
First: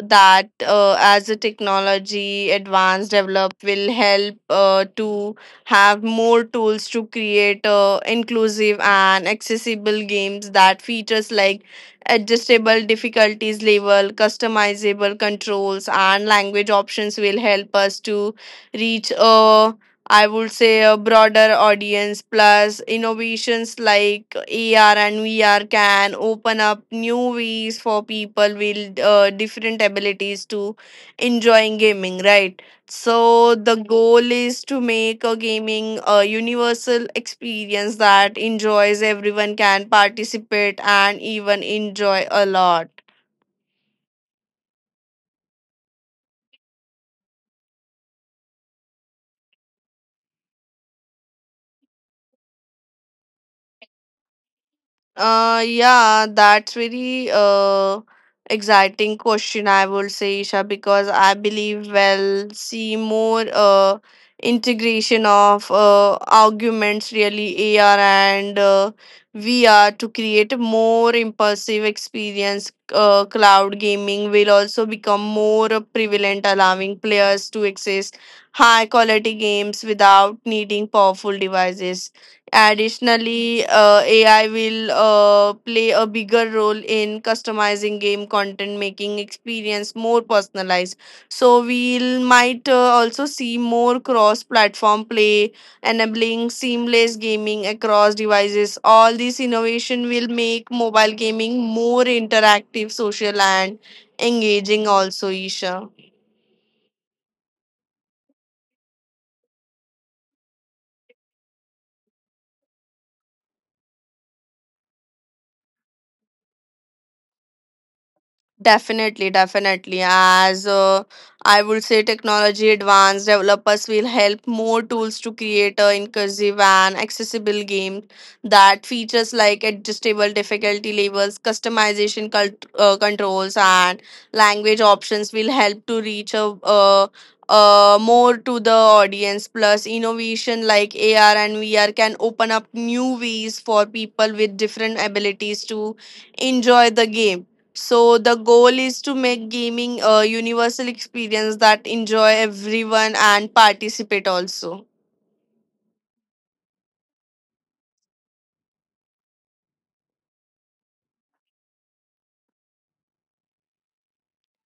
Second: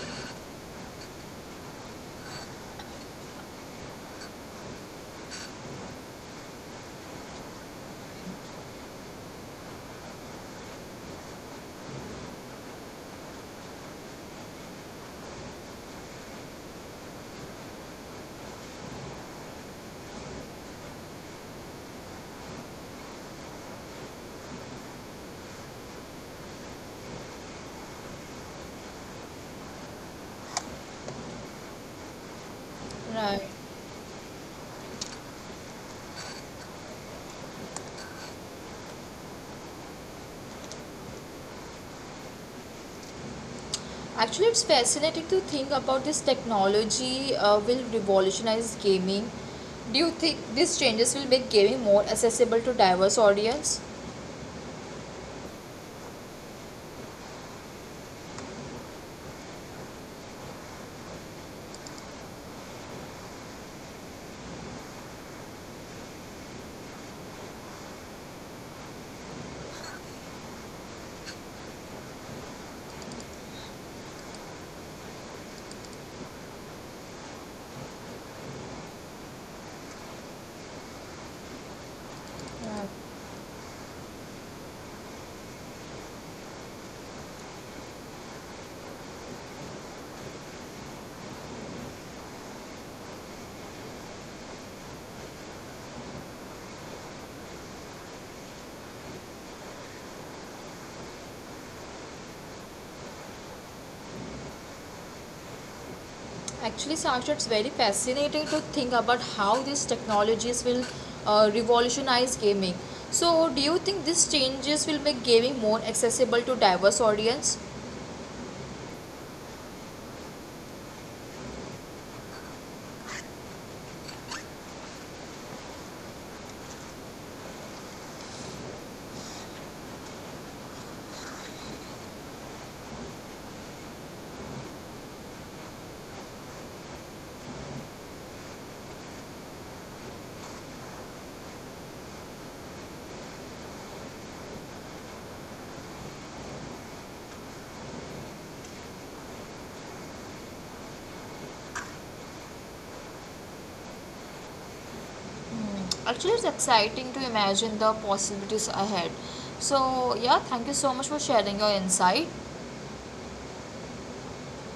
Speaker 2: that uh, As the technology advance develop will help to have more tools to create inclusive and accessible games that features like adjustable difficulties level customizable controls and language options will help us to reach a, I would say, a broader audience. Plus innovations like AR and VR can open up new ways for people with different abilities to enjoying gaming, right?
Speaker 1: Right.
Speaker 2: So the goal is to make a gaming a universal experience that enjoys everyone can participate and even enjoy a lot.
Speaker 1: Actually, it's fascinating to think about this technology will revolutionize gaming. Do you think these changes will make gaming more accessible to diverse audience?
Speaker 2: Yeah, that's very exciting question, I would say, Isha, because I believe we'll see more integration of arguments, really AR and VR to create a more immersive experience. Cloud gaming will also become more prevalent, allowing players to access high quality games without needing powerful devices.
Speaker 1: Yeah.
Speaker 2: Additionally, AI will play a bigger role in customizing game content, making experience more personalized. So we'll might also see more cross-platform play, enabling seamless gaming across devices. All this innovation will make mobile gaming more interactive, social, and engaging. Also, Isha.
Speaker 1: Actually, Saksha, it's very fascinating to think about how these technologies will revolutionize gaming. So, do you think these changes will make gaming more accessible to diverse audience?
Speaker 2: Definitely, definitely. As I would say, technology advanced developers will help more tools to create a inclusive and accessible game that features like adjustable difficulty levels, customization controls, and language options will help to reach a more to the audience. Plus, innovation like AR and VR can open up new ways for people with different abilities to enjoy the game, so the goal is to make gaming a universal experience that enjoy everyone and participate also.
Speaker 1: Hmm. Actually, it's exciting to imagine the possibilities ahead. So, yeah, thank you so much for sharing your insight.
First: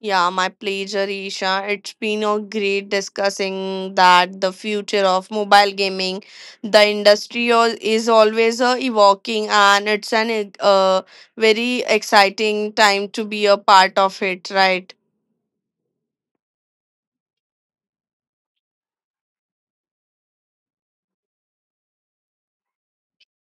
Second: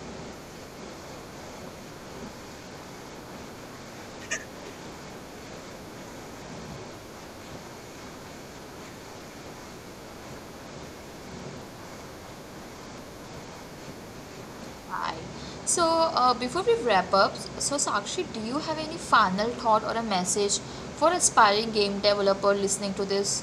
Speaker 2: Yeah, my pleasure, Isha. It's been a great discussing that the future of mobile gaming. The industry is always evoking, and it's an very exciting time to be a part of it, right?
Speaker 1: Hi. So, before we wrap up, so Sakshi, do you have any final thought or a message for aspiring game developer listening to this?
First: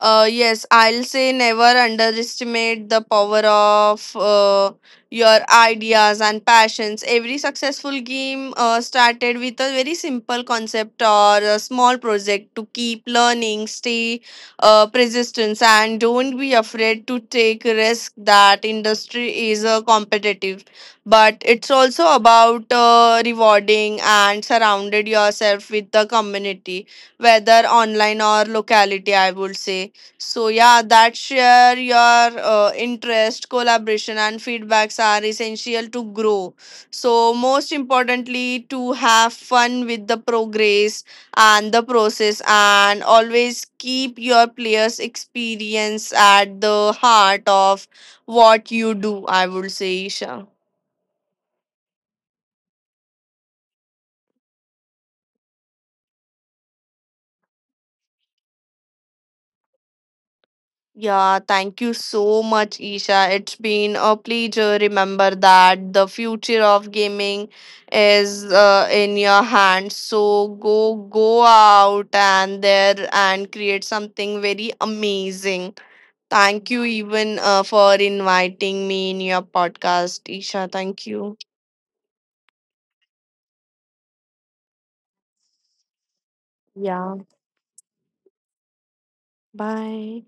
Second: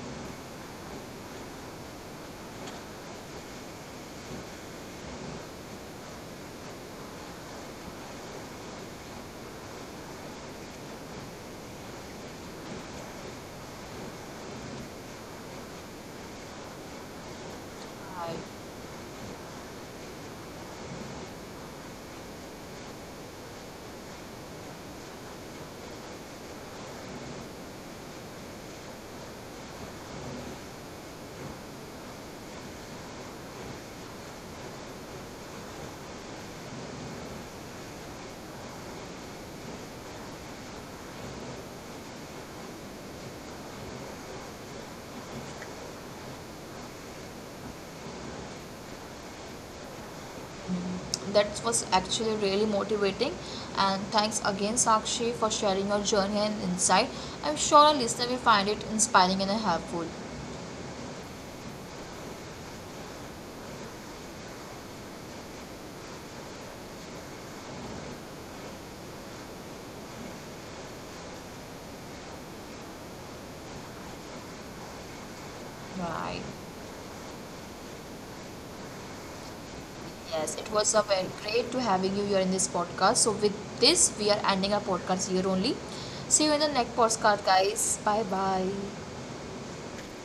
Speaker 2: Yes, I'll say never underestimate the power of your ideas and passions. Every successful game started with a very simple concept or a small project to keep learning, stay persistence, and don't be afraid to take risk. That
Speaker 1: Hi.
Speaker 2: industry is competitive, but it's also about rewarding and surrounded yourself with the community, whether online or locality. I would say, so yeah, that share your interest, collaboration, and feedbacks are essential to grow. So most importantly, to have fun with the progress and the process, and always keep your players' experience at the heart of what you do. I would say, Isha.
Speaker 1: That was actually really motivating, and thanks again, Sakshi, for sharing your journey and insight. I'm sure our listener will find it inspiring and helpful.
Speaker 2: Yeah, thank you so much, Isha. It's been a pleasure. Remember that the future of gaming is in your hands. So go out and there and create something very amazing.
Speaker 1: Right.
Speaker 2: Thank you even for inviting me in your podcast,
Speaker 1: Yes,
Speaker 2: Isha.
Speaker 1: it was a
Speaker 2: Thank
Speaker 1: very
Speaker 2: you.
Speaker 1: great to having you here in this podcast. So, with this, we are ending our podcast here only. See you in the next
Speaker 2: Yeah.
Speaker 1: podcast, guys. Bye bye.
Speaker 2: Bye.